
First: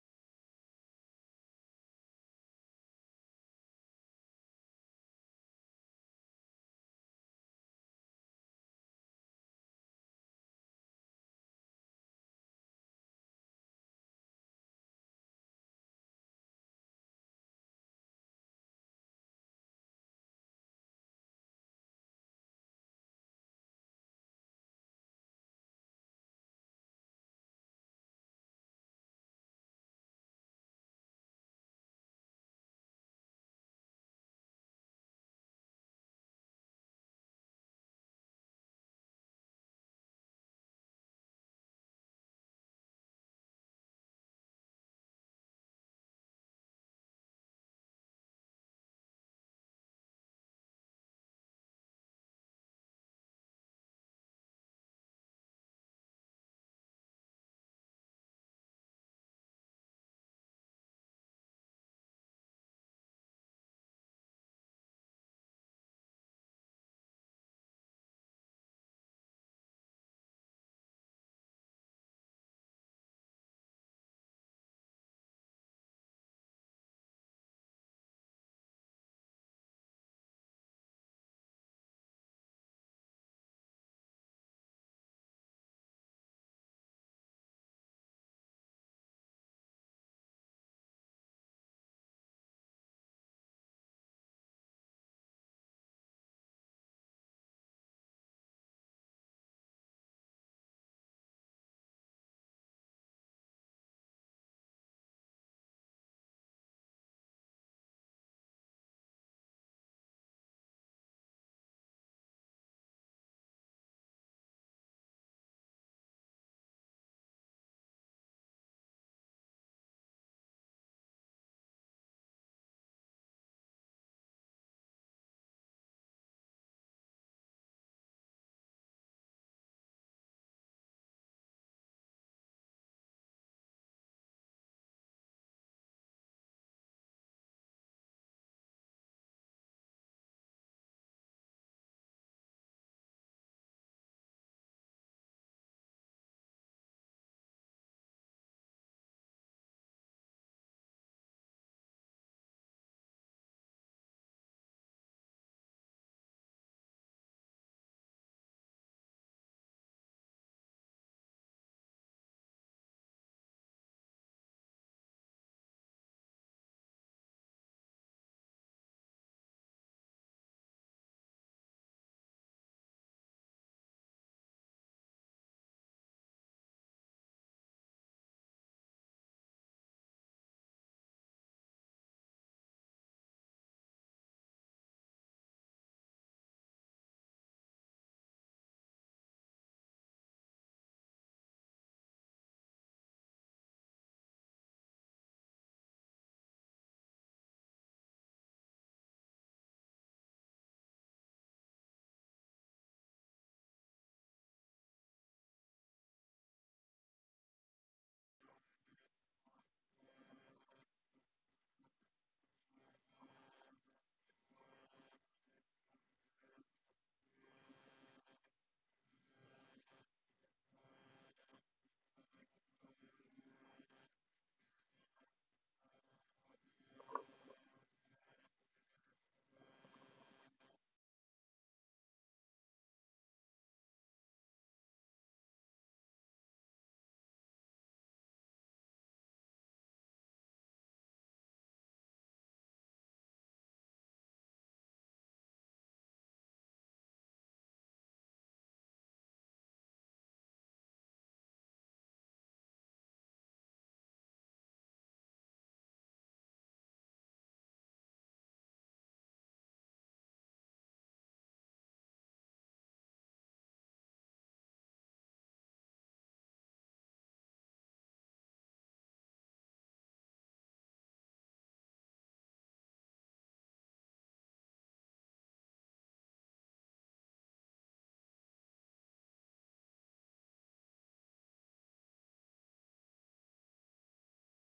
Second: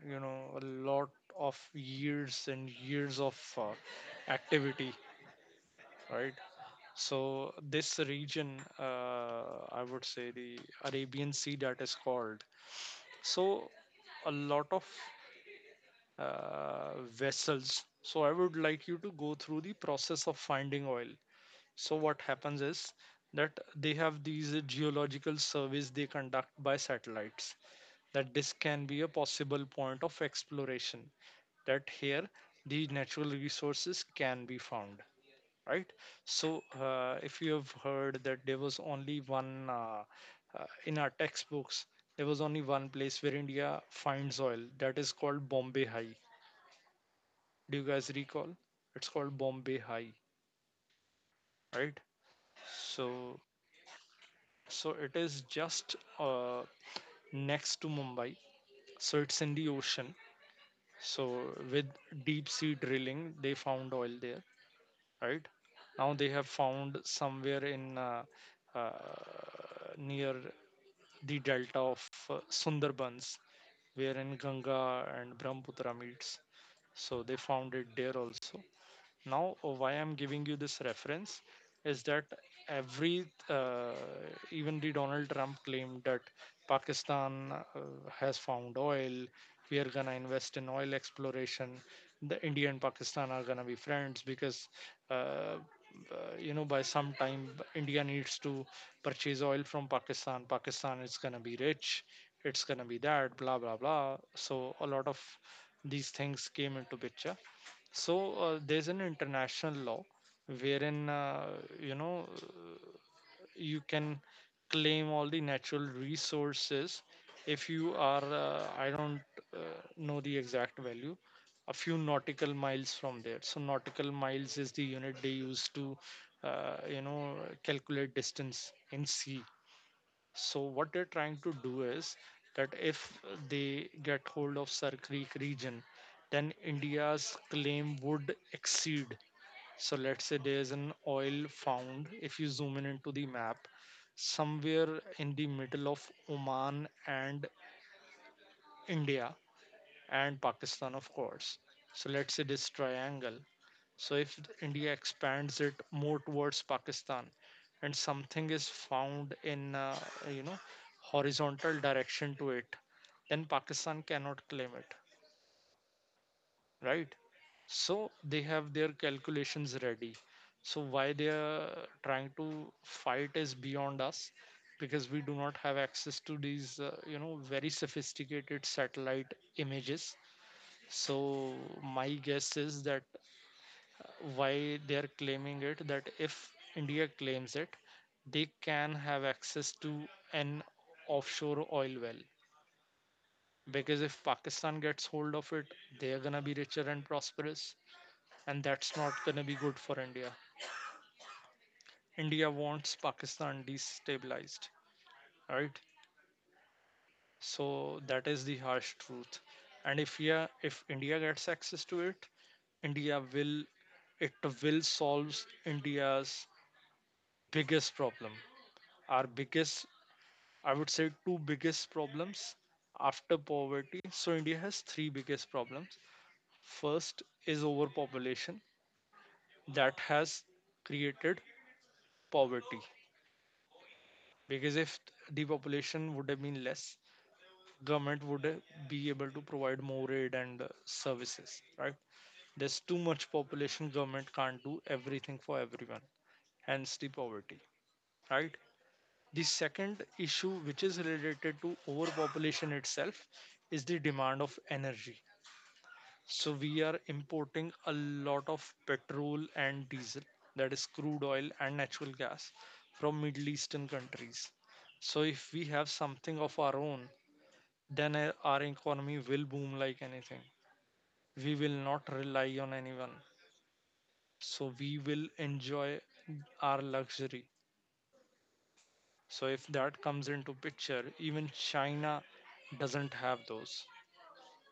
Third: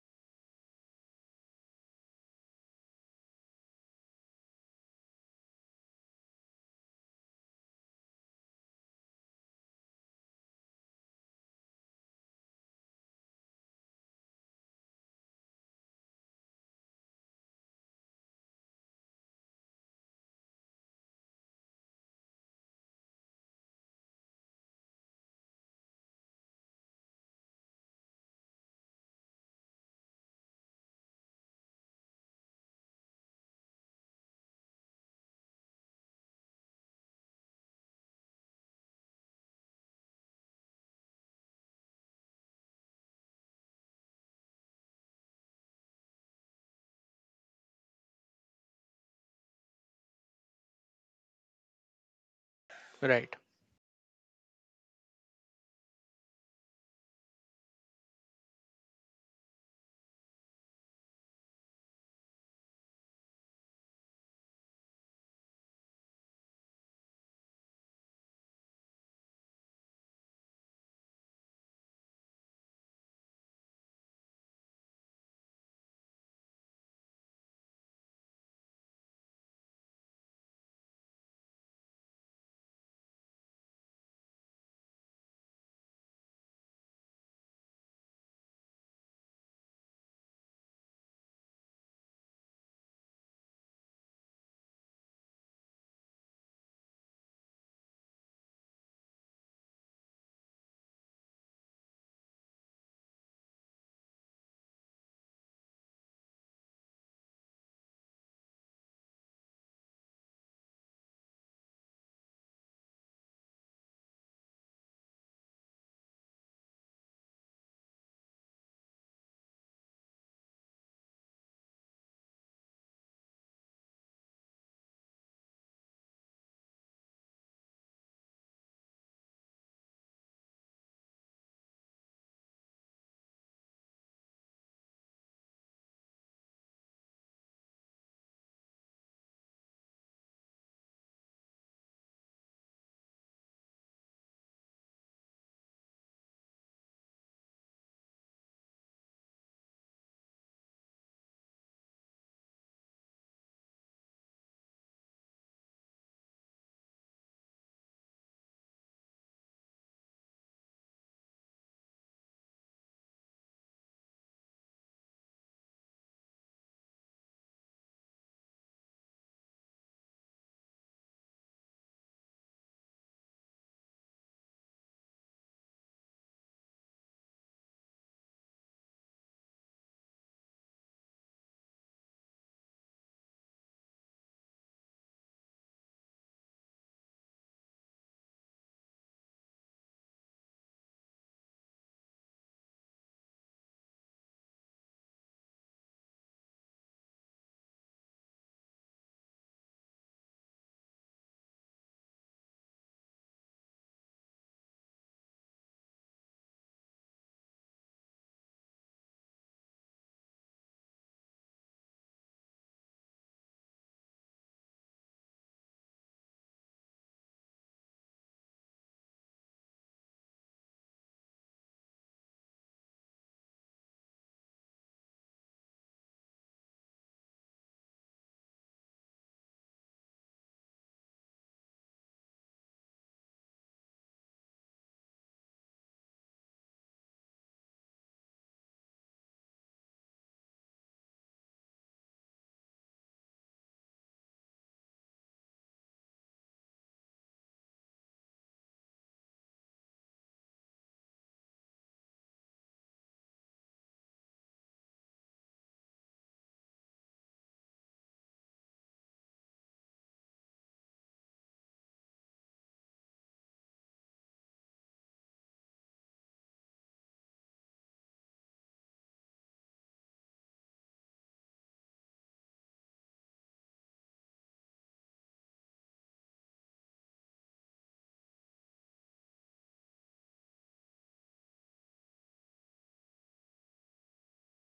you know, a lot of years and years of uh, activity, right? So this region, uh, I would say the Arabian Sea that is called. So a lot of uh, vessels. So I would like you to go through the process of finding oil. So what happens is that they have these uh, geological surveys they conduct by satellites. That this can be a possible point of exploration. That here the natural resources can be found, right? So uh, if you have heard that there was only one uh, uh, in our textbooks, there was only one place where India finds oil. That is called Bombay High. Do you guys recall? It's called Bombay High, right? Right. So so it is just uh, next to Mumbai. So it's in the ocean. So with deep sea drilling, they found oil there, right? Now they have found somewhere in uh, uh, near the delta of uh, Sundarbans, wherein Ganga and Brahmaputra meets. So they found it there also. Now uh, why I'm giving you this reference is that every uh, even the Donald Trump claimed that Pakistan uh, has found oil, we are going to invest in oil exploration. The India and Pakistan are going to be friends because uh, uh, you know, by some time India needs to purchase oil from Pakistan, Pakistan is going to be rich, it's going to be that, blah blah blah. So a lot of these things came into picture. So uh, there's an international law wherein uh, you know, you can claim all the natural resources if you are uh, I don't uh, know the exact value, a few nautical miles from there. So nautical miles is the unit they use to uh, you know, calculate distance in sea. So what they're trying to do is that if they get hold of Sir Creek region, then India's claim would exceed. So let's say there's an oil found, if you zoom in into the map, somewhere in the middle of Oman and India and Pakistan, of course. So let's say this triangle. So if India expands it more towards Pakistan and something is found in uh, you know, horizontal direction to it, then Pakistan cannot claim it, right? So they have their calculations ready. So why they are trying to fight is beyond us, because we do not have access to these uh, you know, very sophisticated satellite images. So my guess is that why they are claiming it, that if India claims it, they can have access to an offshore oil well. Because if Pakistan gets hold of it, they are gonna be richer and prosperous, and that's not gonna be good for India. India wants Pakistan destabilized, right? So that is the harsh truth. And if, yeah, if India gets access to it, India will, it will solve India's biggest problem. Our biggest, I would say two biggest problems after poverty. So India has three biggest problems. First is overpopulation that has created poverty, because if the population would have been less, government would uh, be able to provide more aid and uh, services, right? There's too much population, government can't do everything for everyone, hence the poverty, right? The second issue, which is related to overpopulation itself, is the demand of energy. So we are importing a lot of petrol and diesel, that is crude oil and natural gas from Middle Eastern countries. So if we have something of our own, then our our economy will boom like anything. We will not rely on anyone. So we will enjoy our luxury. So if that comes into picture, even China doesn't have those.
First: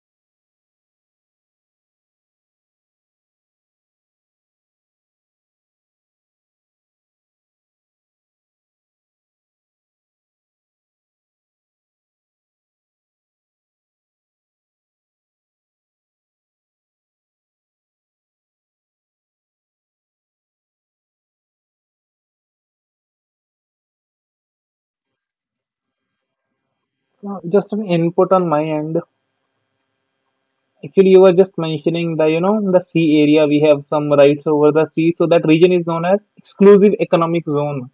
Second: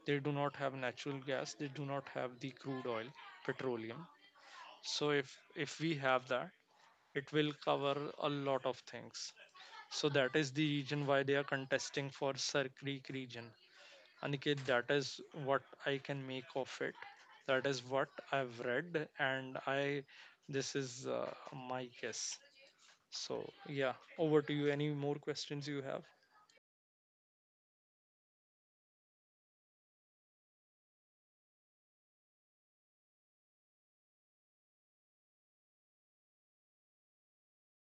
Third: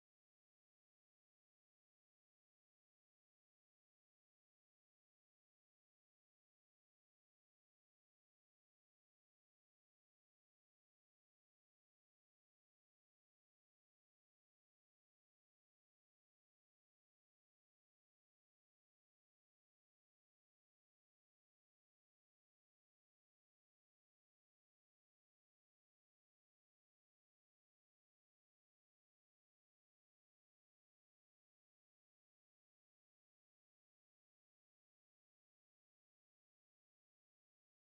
They do not have natural gas, they do not have the crude oil, petroleum. So if if we have that, it will cover a lot of things. So that is the reason why they are contesting for Sir Creek region. Aniket, that is what I can make of it. That is what I've read, and I, this is uh, my guess. So yeah, over to you, any more questions you have? Uh, Just an input on my end. Actually, you were just mentioning the, you know, the sea area. We have some rights over the sea. So that region is known as exclusive economic zone.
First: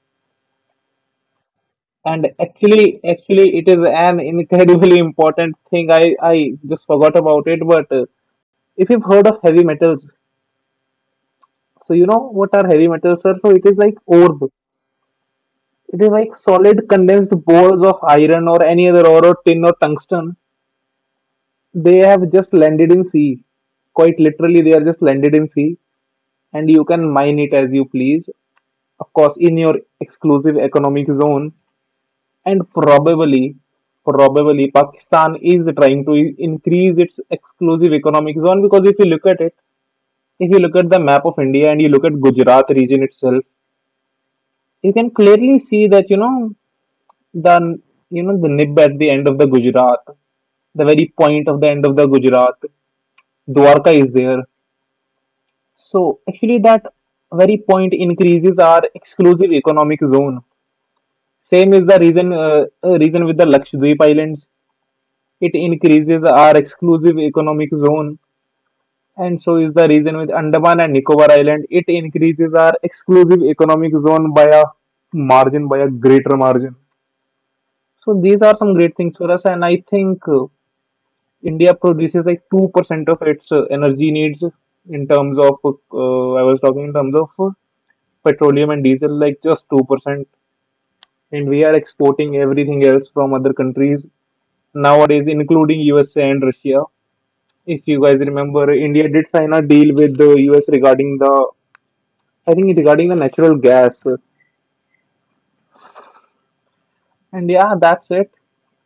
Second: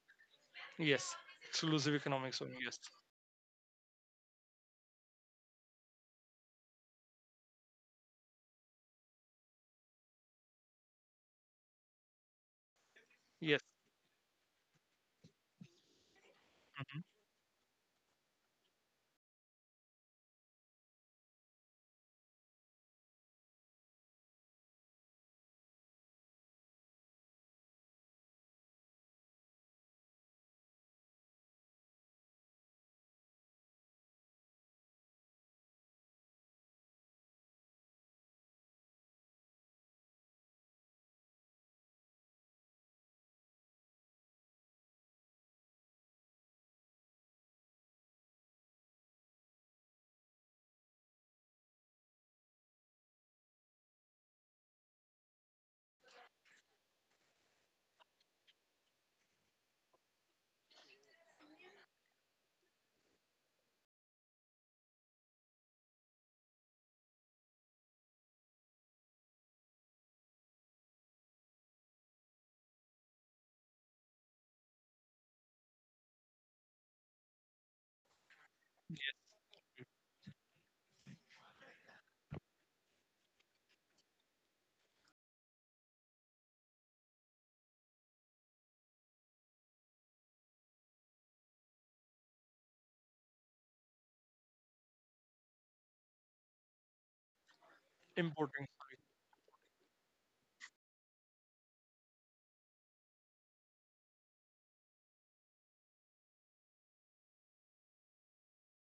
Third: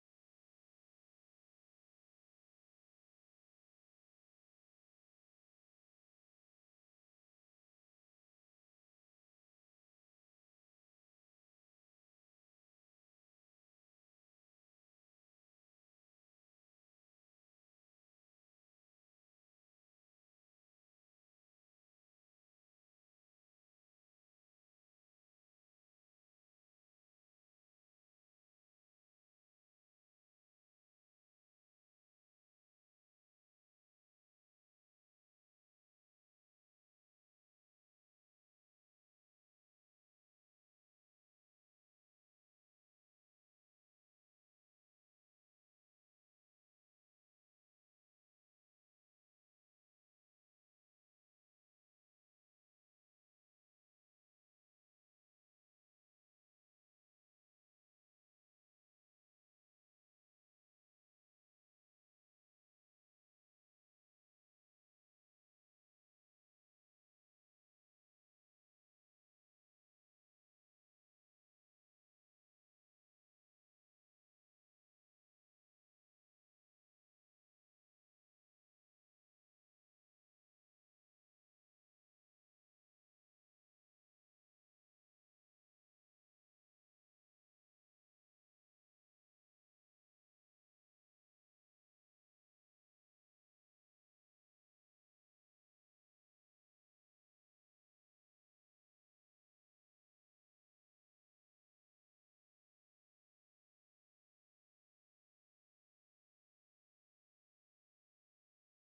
Yes. Exclusive And economics only, yes. actually, actually, it is an [laughs] incredibly important thing. I, I just forgot about it. But uh, if you've heard of heavy metals, so you know what are heavy metals, sir? So Yes. it is like orb. It is like solid Mhm. condensed balls of iron or any other ore or tin or tungsten. They have just landed in sea, quite literally. They are just landed in sea, and you can mine it as you please, of course, in your exclusive economic zone. And probably probably Pakistan is trying to i- increase its exclusive economic zone. Because if you look at it, if you look at the map of India and you look at Gujarat region itself, you can clearly see that, you know, the you know the nib at the end of the Gujarat, the very point of the end of the Gujarat. Dwarka is there. So actually that very point increases our exclusive economic zone. Same is the reason uh, uh, reason with the Lakshadweep Islands. It increases our exclusive economic zone, and so is the reason with Andaman and Nicobar Island. It increases our exclusive economic zone by a margin, by a greater margin. So these are some great Yes. things for us, and I think uh, India produces like two percent of its uh, energy needs. In terms of uh, I was talking in terms of uh, petroleum and diesel, like just two percent, and we are exporting everything else from other countries nowadays, including U S A and Russia. If you guys Importing, remember, sorry. India did sign a deal with the U S regarding the, I think regarding the natural gas. And yeah, that's it.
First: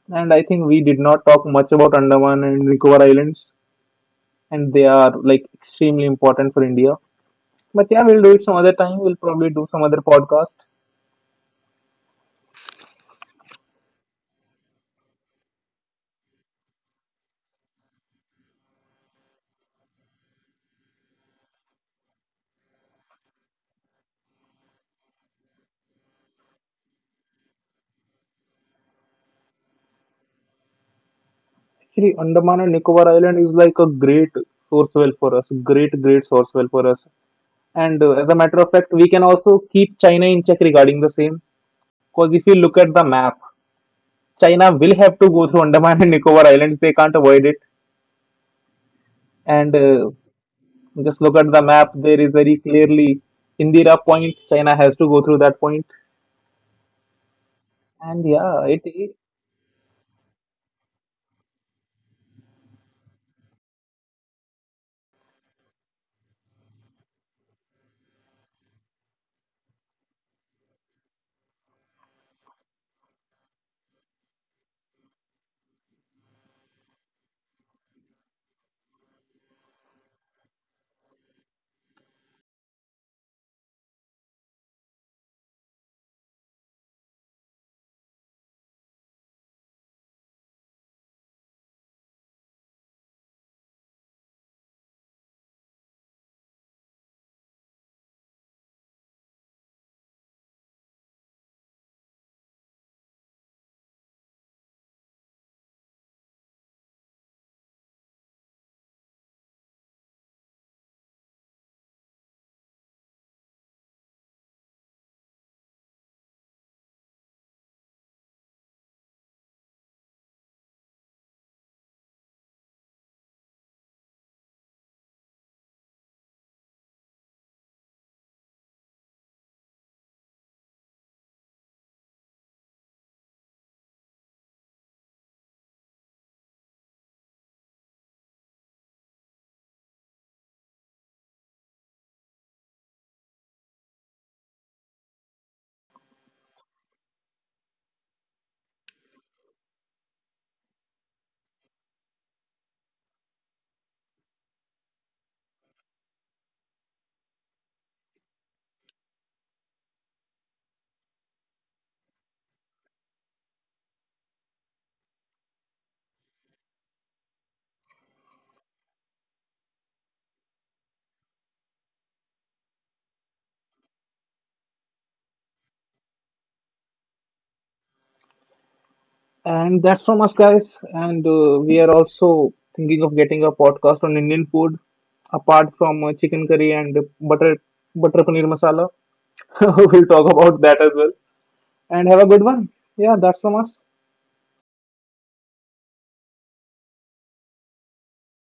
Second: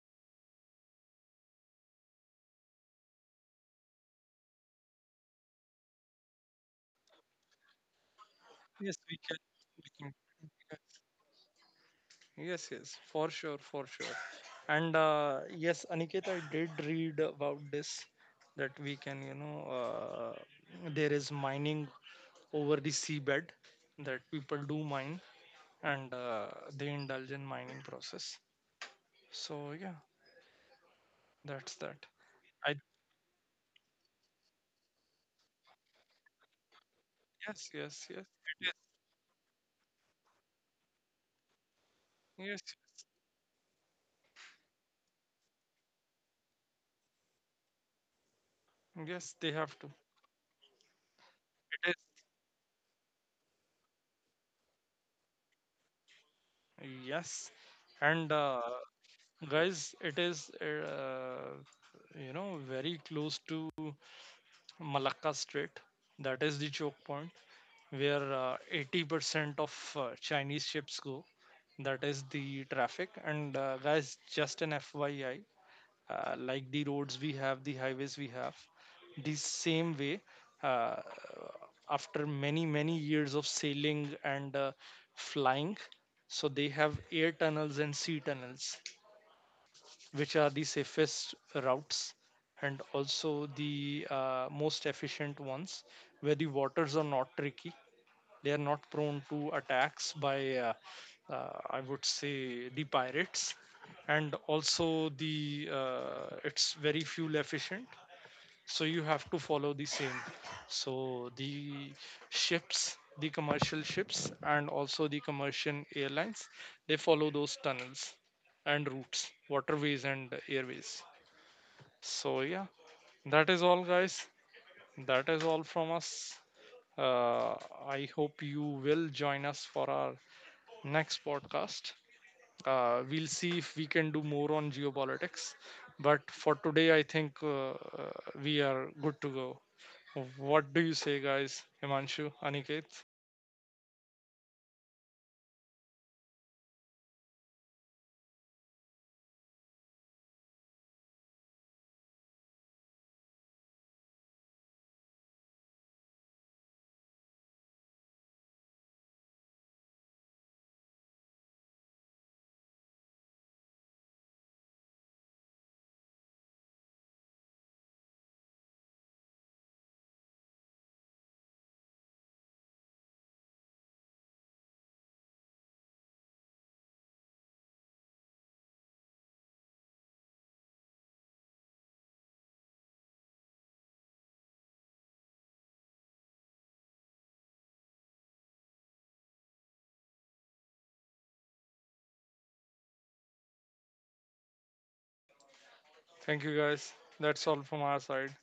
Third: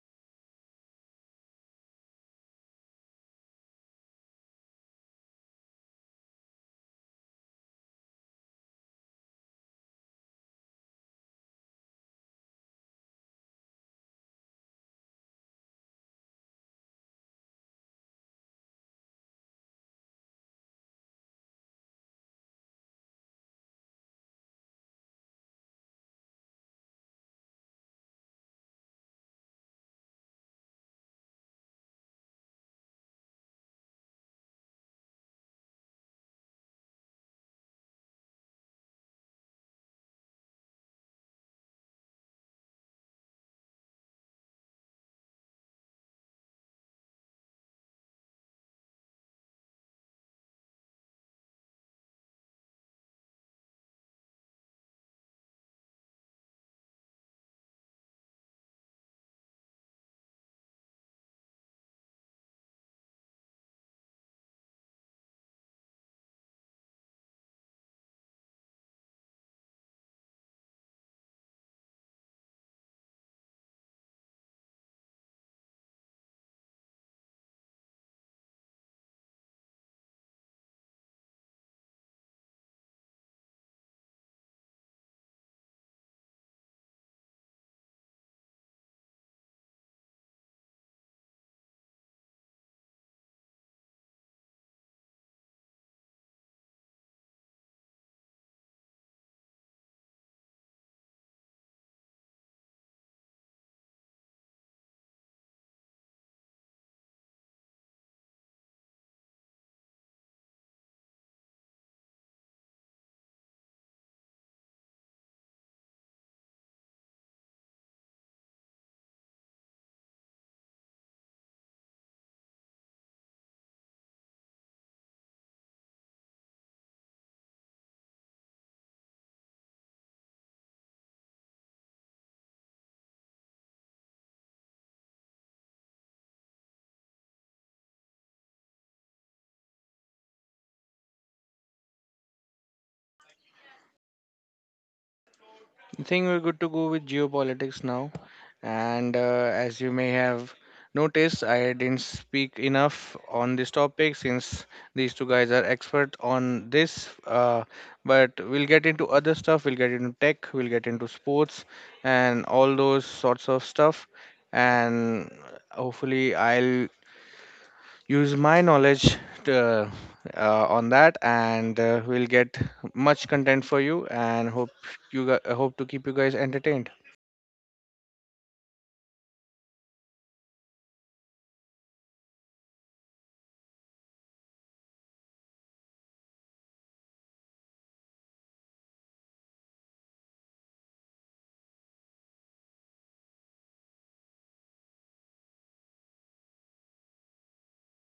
And I think we did not talk much about Andaman and Nicobar Islands, and they are like extremely important for India. But yeah, we'll do it some other Yes, time. we We'll can, probably do we some other podcast. can. Yes, yes, for sure, for sure. And uh, yes, Aniket, I did read about this, that we can, you know, uh, there is mining over the seabed, that people do mine and uh, they indulge in mining process. So yeah, that's that. Actually, I, Andaman and Nicobar Island is like a great source well for us. Great, great source well for us. yes, yes, yes, And uh, as a it is. matter of fact, we can also keep China in check regarding the same. Because if you Yes, look at the map, China will have to go through Andaman and Nicobar Islands. They can't avoid it. yes, yes, they And have to. uh, just look at the map. It is. There is very clearly Indira Point. China has to go through that point. Yes, And and uh, yeah, it, it guys, it is, uh, you know, very close to Malacca Strait. That is the choke point where uh, eighty percent of uh, Chinese ships go. That is the traffic. And uh, guys, just an F Y I, uh, like the roads we have, the highways we have, the same way, uh, after many, many years of sailing and uh, flying, so they have air tunnels and sea tunnels which are the safest routes and also the uh, most efficient ones, where the waters are not tricky, they are not prone to attacks by uh, uh, I would say the pirates, and also the uh, it's very fuel efficient. So you have to follow the same. So the ships, the commercial ships and also the commercial airlines, they follow those tunnels and routes, waterways and airways. So yeah, that is all, guys. That is all from us. uh, I hope you will join us for our next podcast. uh, we'll see if we can do more on geopolitics. But for today, I think uh, uh, we are good to go. What do you say, guys? Himanshu, Aniket, I think we're good to go with geopolitics now. And uh, as you may have noticed, I didn't speak enough on this topic since these two guys are expert on this. Uh, but we'll get into other stuff. We'll get into tech. We'll get into sports and all those sorts of stuff. And hopefully, I'll use my knowledge to, uh, on that and uh, we'll get much content for you and hope you gu- hope to keep you guys entertained and that's from us, guys. And uh, we are also thinking of getting a podcast on Indian food, apart from uh, chicken curry and butter butter paneer masala. [laughs] We'll talk about that as well. And have a good one. Yeah, that's from us. thank you, guys. That's all from our side.